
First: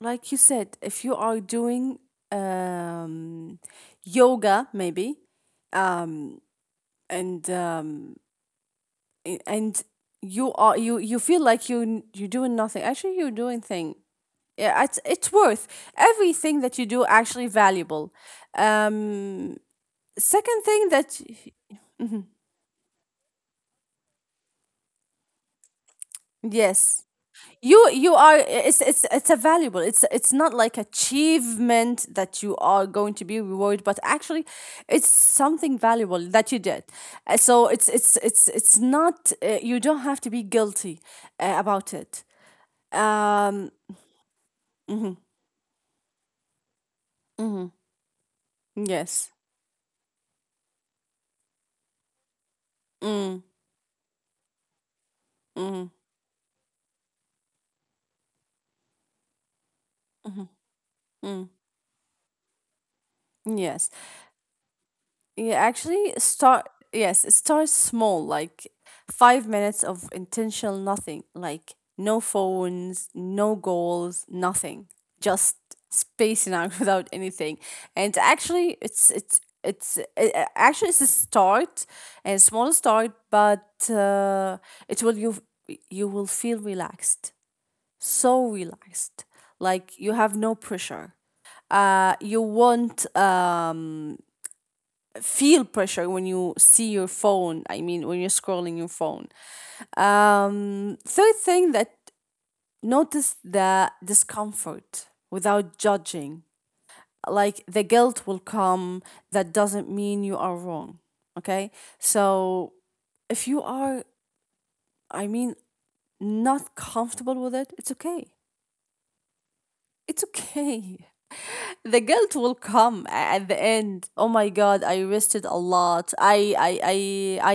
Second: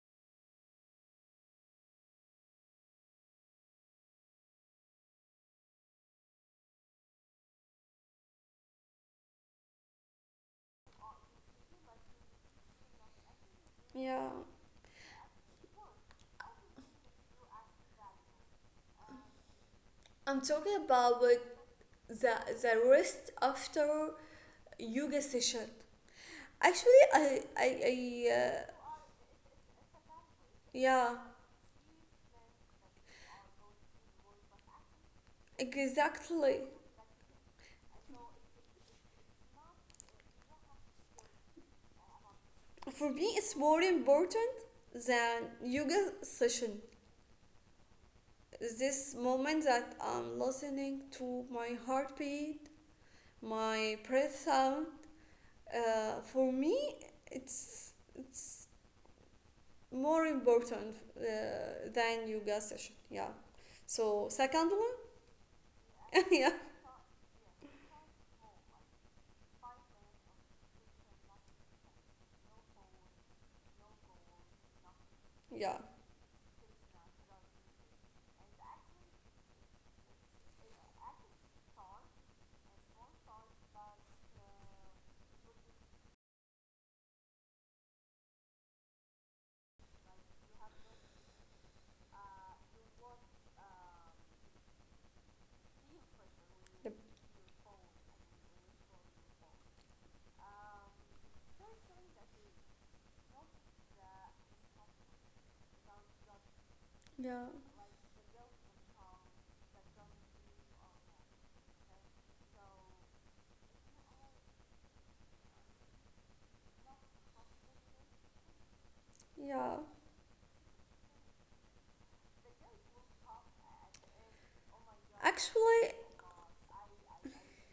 Speaker 2: like you said, if you are doing um yoga maybe, um and um and you feel like you're doing nothing, actually you're doing thing.
Speaker 1: yeah.
Speaker 2: Yeah, it's worth everything that you do, actually valuable. um
Speaker 1: I'm
Speaker 2: second
Speaker 1: talking
Speaker 2: thing that
Speaker 1: about the the rest after yoga session actually
Speaker 2: yes,
Speaker 1: i i,
Speaker 2: you
Speaker 1: I
Speaker 2: you are
Speaker 1: uh,
Speaker 2: it's a valuable, it's not like
Speaker 1: yeah
Speaker 2: achievement that you are going to be rewarded, but actually it's something valuable that you
Speaker 1: exactly.
Speaker 2: did. So it's not you don't have to be guilty about it.
Speaker 1: For me it's
Speaker 2: um
Speaker 1: more important
Speaker 2: mhm,
Speaker 1: than yoga session,
Speaker 2: mhm,
Speaker 1: this
Speaker 2: yes.
Speaker 1: moment that I'm listening to my heartbeat,
Speaker 2: mm,
Speaker 1: my breath sound.
Speaker 2: mhm,
Speaker 1: For me it's more important than yoga session, yeah.
Speaker 2: yes.
Speaker 1: So second one.
Speaker 2: Yeah, actually,
Speaker 1: Yeah,
Speaker 2: start, yes, start small, like 5 minutes of intentional nothing, like no phones, no goals, nothing, just
Speaker 1: yeah.
Speaker 2: spacing out without anything. And actually, actually it's a start, a small start but it will you, you will feel relaxed, so relaxed, like you have no pressure. You won't feel pressure when you see your phone. I mean, when you're scrolling your phone. Third thing that, notice the discomfort without judging.
Speaker 1: Yeah,
Speaker 2: Like, the guilt will come. That doesn't mean you are wrong. Okay. So if you are, I mean, not comfortable with it, it's okay.
Speaker 1: yeah.
Speaker 2: It's okay. The guilt will come at the end. Oh my god, I rested a
Speaker 1: Actually,
Speaker 2: lot,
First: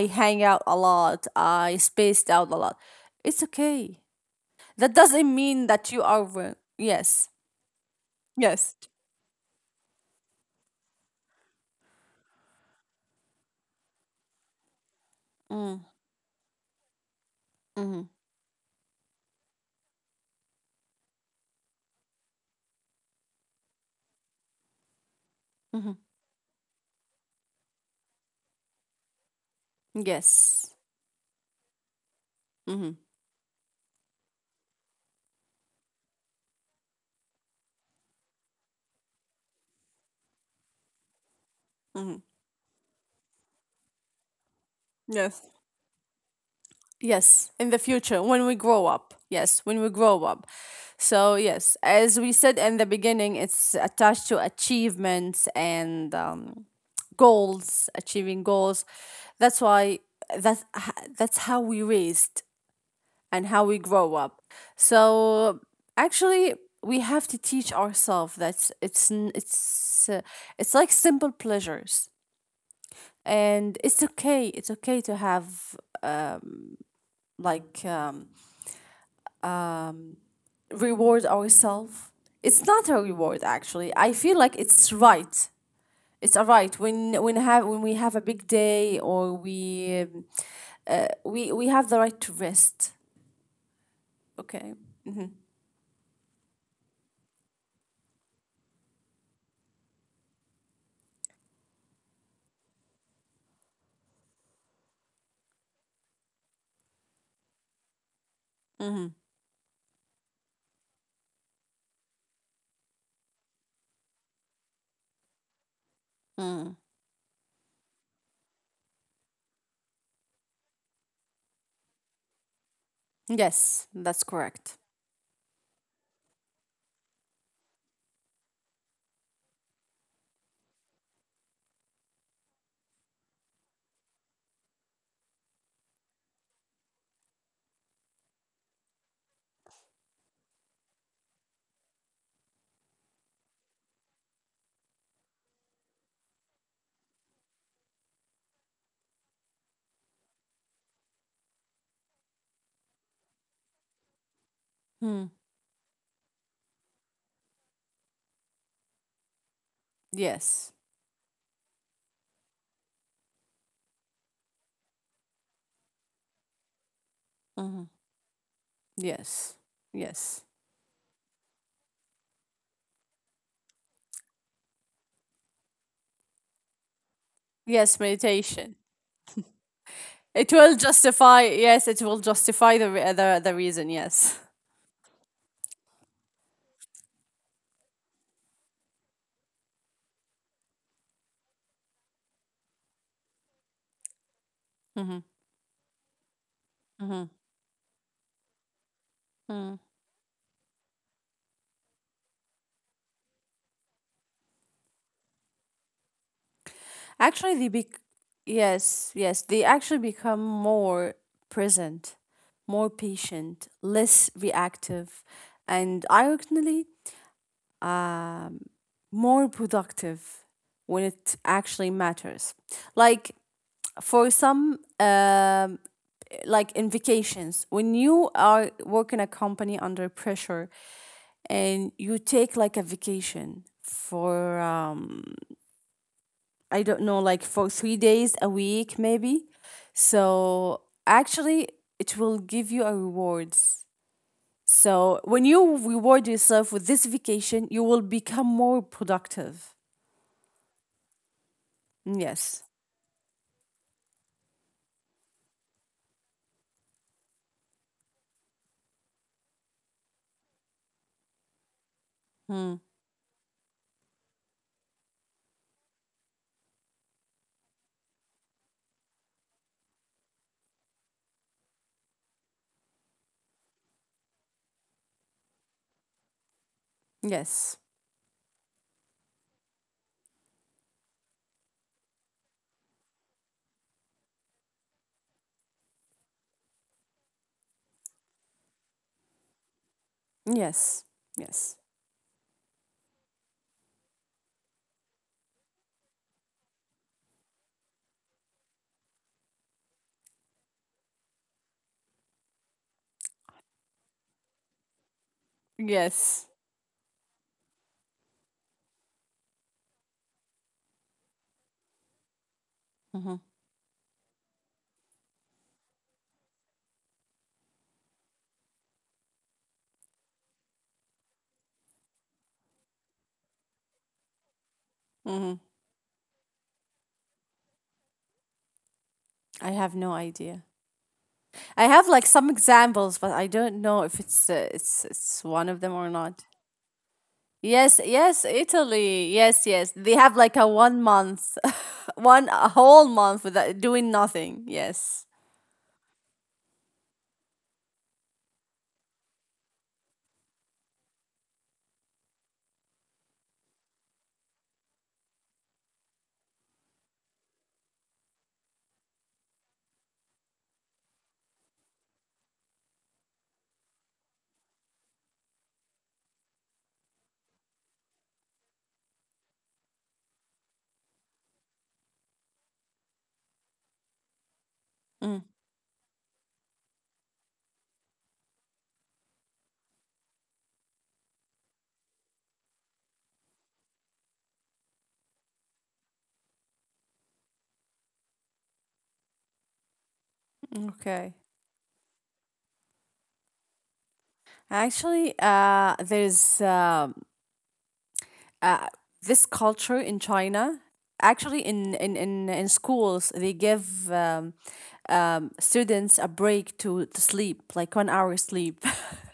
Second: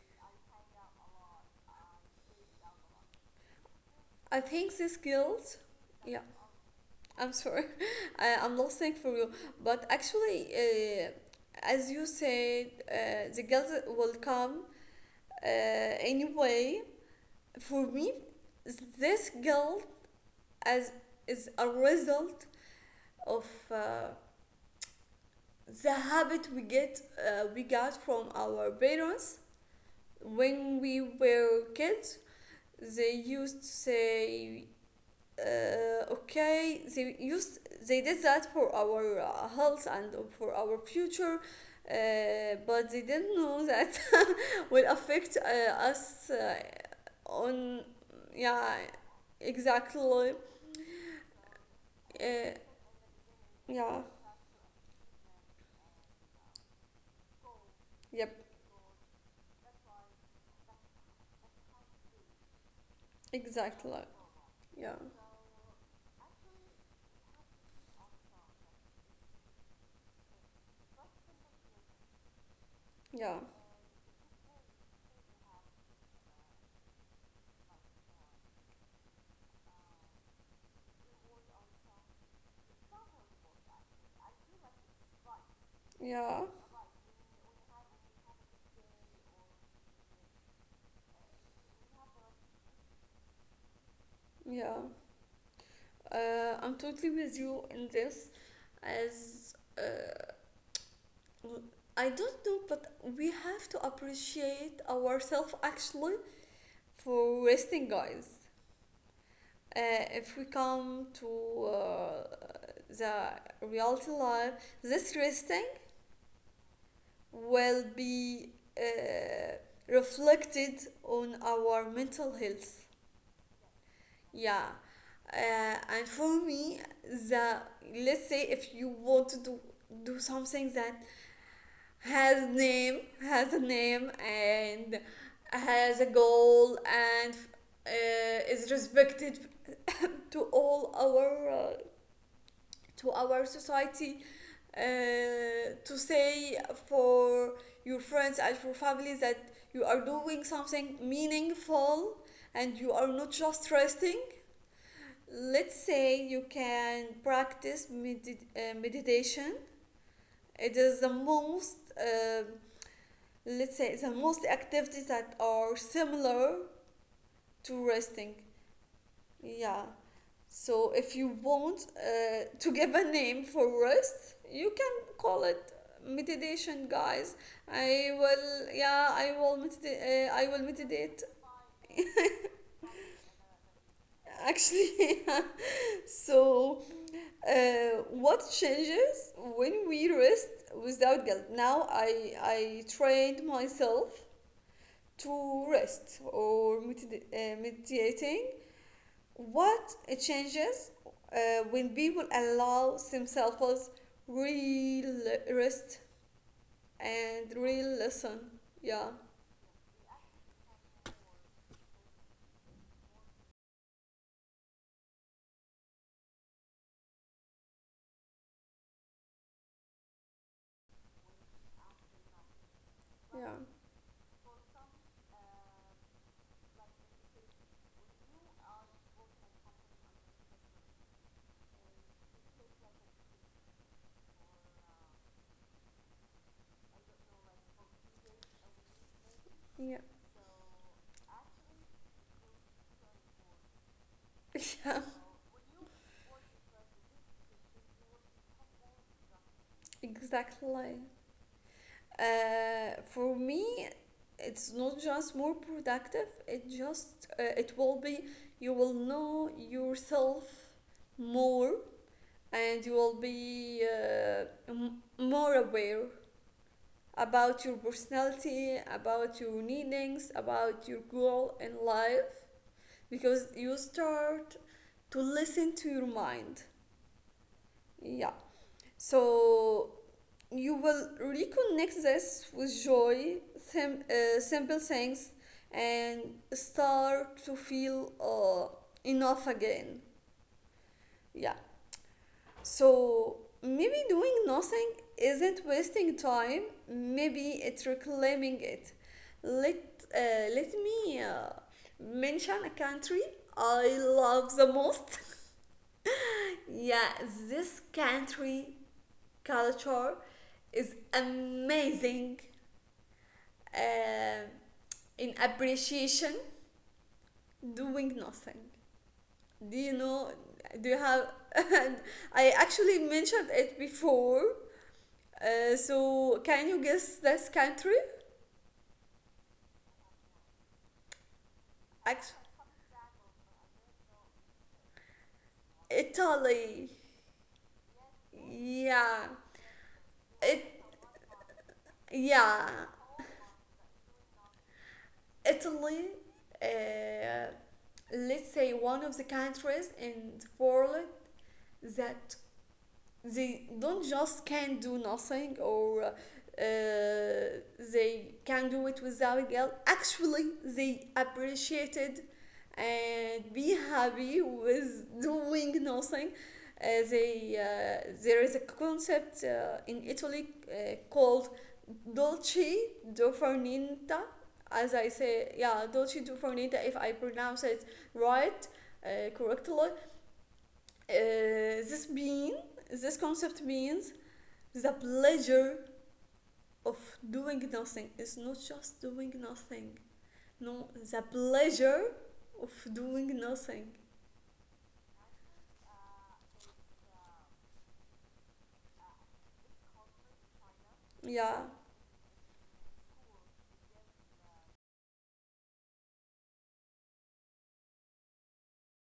Speaker 2: I hang out a lot, I spaced out a lot. It's okay,
Speaker 1: I think
Speaker 2: that
Speaker 1: this
Speaker 2: doesn't
Speaker 1: guilt.
Speaker 2: mean that you
Speaker 1: Yeah,
Speaker 2: are wrong. Yes.
Speaker 1: I'm sorry, I'm
Speaker 2: Yes.
Speaker 1: listening for you. But actually, as you said, the guilt will come
Speaker 2: mm,
Speaker 1: anyway. For
Speaker 2: hmm
Speaker 1: me, this guilt as is a result of uh, the
Speaker 2: hmm
Speaker 1: habit we got from our parents
Speaker 2: yes.
Speaker 1: when we were kids.
Speaker 2: hmm
Speaker 1: They used to say okay, they did that for our health and for our future, but they didn't know that will
Speaker 2: Yes.
Speaker 1: affect us,
Speaker 2: Yes, in the
Speaker 1: on,
Speaker 2: future, when we
Speaker 1: yeah,
Speaker 2: grow up. Yes, when we grow
Speaker 1: exactly.
Speaker 2: up. So, yes, as we said
Speaker 1: uh,
Speaker 2: in the beginning, it's
Speaker 1: yeah.
Speaker 2: attached to achievements and goals, achieving
Speaker 1: Yep,
Speaker 2: goals. That's why, that's how we raised and how we
Speaker 1: exactly.
Speaker 2: grow up.
Speaker 1: Yeah,
Speaker 2: So, actually, we have to teach ourselves that it's like simple pleasures
Speaker 1: yeah,
Speaker 2: and it's okay, it's okay to have, like, reward ourselves. It's not a reward actually. I feel like it's right. It's a
Speaker 1: yeah,
Speaker 2: right when have when we have a big day or we, we have the right to rest. Okay.
Speaker 1: yeah. I'm totally with you in this. As uh, I don't know, but we have to appreciate ourselves actually for resting, guys. uh, if we come to uh, the reality life, this resting
Speaker 2: Mm.
Speaker 1: will be uh, reflected on our mental health,
Speaker 2: Yes, that's
Speaker 1: yeah.
Speaker 2: correct.
Speaker 1: uh, and for me, the let's say if you want to do, do something that has a name and has a goal and is respected to all our to our society, uh, to say for your friends and for families that you are doing something meaningful and you are not just resting.
Speaker 2: Mm.
Speaker 1: Let's say you can practice meditation.
Speaker 2: Yes.
Speaker 1: It is the most, um, let's say, the most activities that are similar
Speaker 2: Mhm.
Speaker 1: to resting,
Speaker 2: Yes.
Speaker 1: yeah.
Speaker 2: Yes.
Speaker 1: So if you want to give a name for rest, you can call it meditation, guys.
Speaker 2: Yes,
Speaker 1: I will,
Speaker 2: meditation.
Speaker 1: yeah, I will meditate.
Speaker 2: It
Speaker 1: I will
Speaker 2: will
Speaker 1: meditate
Speaker 2: justify, yes, it will justify the reason, yes.
Speaker 1: actually. So what changes when we rest without guilt? Now I trained myself to rest or meditating. What changes when people allow themselves real rest
Speaker 2: Actually,
Speaker 1: and
Speaker 2: they bec
Speaker 1: real listen?
Speaker 2: yes,
Speaker 1: Yeah,
Speaker 2: yes, they actually become more present, more patient, less reactive, and ironically, more productive when it actually matters. Like
Speaker 1: yeah,
Speaker 2: for some, like in vacations, when you are working a company under pressure and you take like a vacation for I don't know, like for 3 days a week, maybe.
Speaker 1: yeah,
Speaker 2: So actually, it will give you a rewards.
Speaker 1: yeah,
Speaker 2: So when you reward yourself with this vacation, you will become more productive.
Speaker 1: exactly.
Speaker 2: Yes.
Speaker 1: For me, it's not just more productive, it just, it will be, you will know yourself more
Speaker 2: Hmm.
Speaker 1: and you will be more aware about your personality, about your needings, about your goal in life because you start to listen to your mind.
Speaker 2: Yes.
Speaker 1: Yeah. So you will reconnect this with joy, simple things, and start to feel enough again.
Speaker 2: Yes.
Speaker 1: Yeah.
Speaker 2: Yes.
Speaker 1: So maybe doing nothing isn't wasting time. Maybe it's reclaiming it. Let let me mention a country I love the most.
Speaker 2: Yes.
Speaker 1: Yeah, this country culture is amazing
Speaker 2: Hmm.
Speaker 1: uh, in appreciation. Doing nothing. Do you know? Do you have? I actually mentioned it before. So can you guess this country?
Speaker 2: I have no idea. I have like
Speaker 1: Actually,
Speaker 2: some examples, but I don't know if it's it's one of them or not.
Speaker 1: Italy.
Speaker 2: Yes, yes, Italy.
Speaker 1: Yeah.
Speaker 2: Yes, yes. They have like a
Speaker 1: It.
Speaker 2: one month, one a
Speaker 1: Yeah.
Speaker 2: whole month without doing nothing. Yes.
Speaker 1: Italy. Uh, let's say one of the countries in the world that they don't just can do nothing, or they can do it without guilt. Actually, they appreciated and be happy with doing nothing. They there is a concept in Italy called dolce dofarnita. As I
Speaker 2: Mm,
Speaker 1: say, yeah, dolce dofarnita. If I pronounce it right, correctly, uh, this being, this concept means the pleasure of doing nothing. It's not just doing nothing. No,
Speaker 2: okay.
Speaker 1: the pleasure of doing nothing.
Speaker 2: Actually, there's this culture in China. Actually,
Speaker 1: Yeah.
Speaker 2: in schools, they give students a break to sleep, like one hour sleep.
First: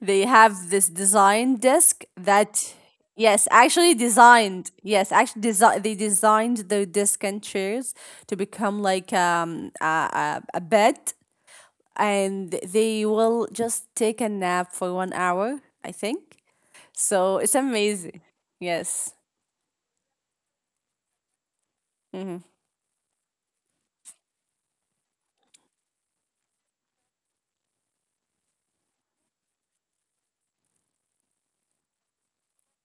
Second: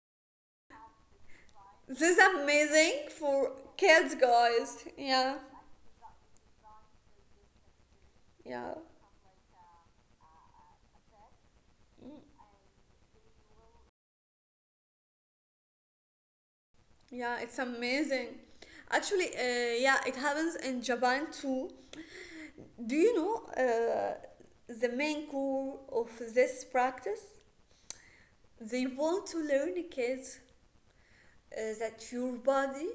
Speaker 2: They have this design
Speaker 1: This
Speaker 2: desk
Speaker 1: is
Speaker 2: that,
Speaker 1: amazing
Speaker 2: yes,
Speaker 1: for
Speaker 2: actually
Speaker 1: kids,
Speaker 2: designed.
Speaker 1: guys.
Speaker 2: Yes,
Speaker 1: Yeah.
Speaker 2: they designed the desk and chairs to
Speaker 1: Yeah.
Speaker 2: become like a bed,
Speaker 1: Mm,
Speaker 2: and they will just take a nap for one hour, I think.
Speaker 1: yeah,
Speaker 2: So
Speaker 1: it's
Speaker 2: it's amazing.
Speaker 1: amazing.
Speaker 2: Yes.
Speaker 1: Actually, yeah, it happens in Japan too.
Speaker 2: Hmm.
Speaker 1: Do you know uh, the main core of this practice? They want to learn kids that your body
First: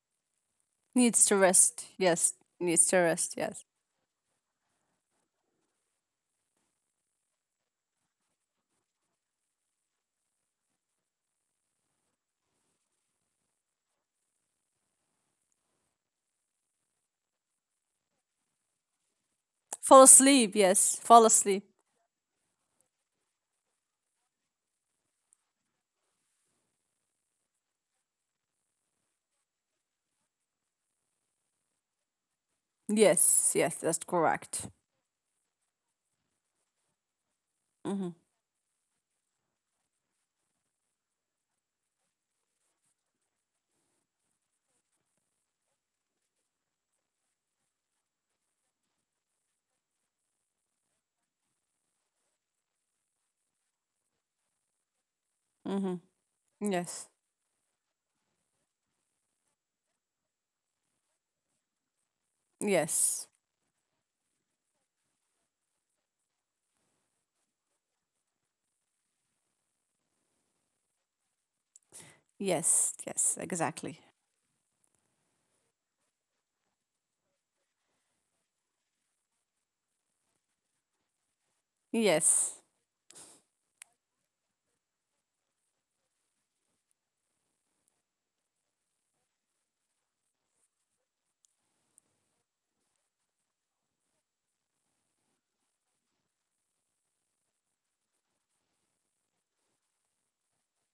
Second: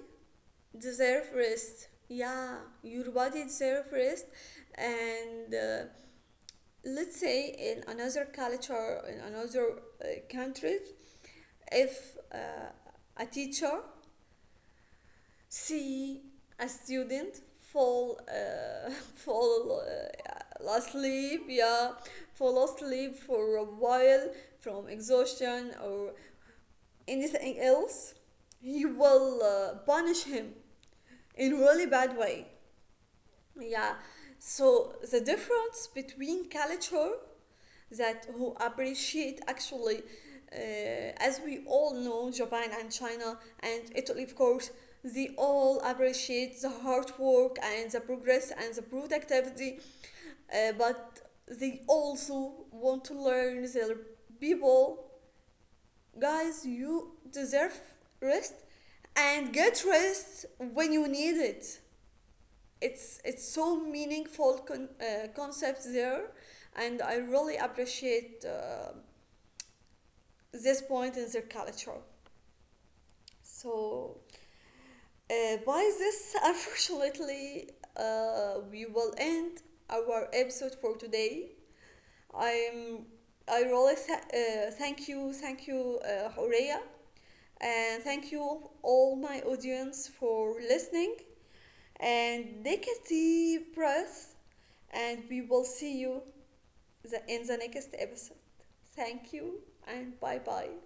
Speaker 1: deserve
Speaker 2: Needs to rest.
Speaker 1: rest,
Speaker 2: Yes.
Speaker 1: yeah,
Speaker 2: Needs to
Speaker 1: your
Speaker 2: rest.
Speaker 1: body
Speaker 2: Yes.
Speaker 1: deserve rest. And let's say in another culture, in another countries, if a teacher see a student fall fall
Speaker 2: Fall asleep. Yes. Fall
Speaker 1: asleep,
Speaker 2: asleep.
Speaker 1: yeah, fall asleep for a while from exhaustion or anything else, he will punish him in really bad way,
Speaker 2: Yes. Yes.
Speaker 1: yeah.
Speaker 2: That's correct.
Speaker 1: So the difference between culture
Speaker 2: Mm-hmm.
Speaker 1: that who appreciate actually, as we all know, Japan and China and Italy, of course, they all appreciate the hard work and the progress and the productivity, but they also want to learn their people,
Speaker 2: Mm-hmm.
Speaker 1: guys,
Speaker 2: Yes.
Speaker 1: you deserve rest and get rest when you need it. it's
Speaker 2: Yes.
Speaker 1: it's so meaningful concept there, and I really appreciate this point in their culture.
Speaker 2: Yes, yes, exactly.
Speaker 1: So by this unfortunately we will end our episode for today.
Speaker 2: Yes.
Speaker 1: I'm, I really thank you Horea, and thank you all my audience for listening, and take a deep breath, and we will see you in the next episode. Thank you and bye bye.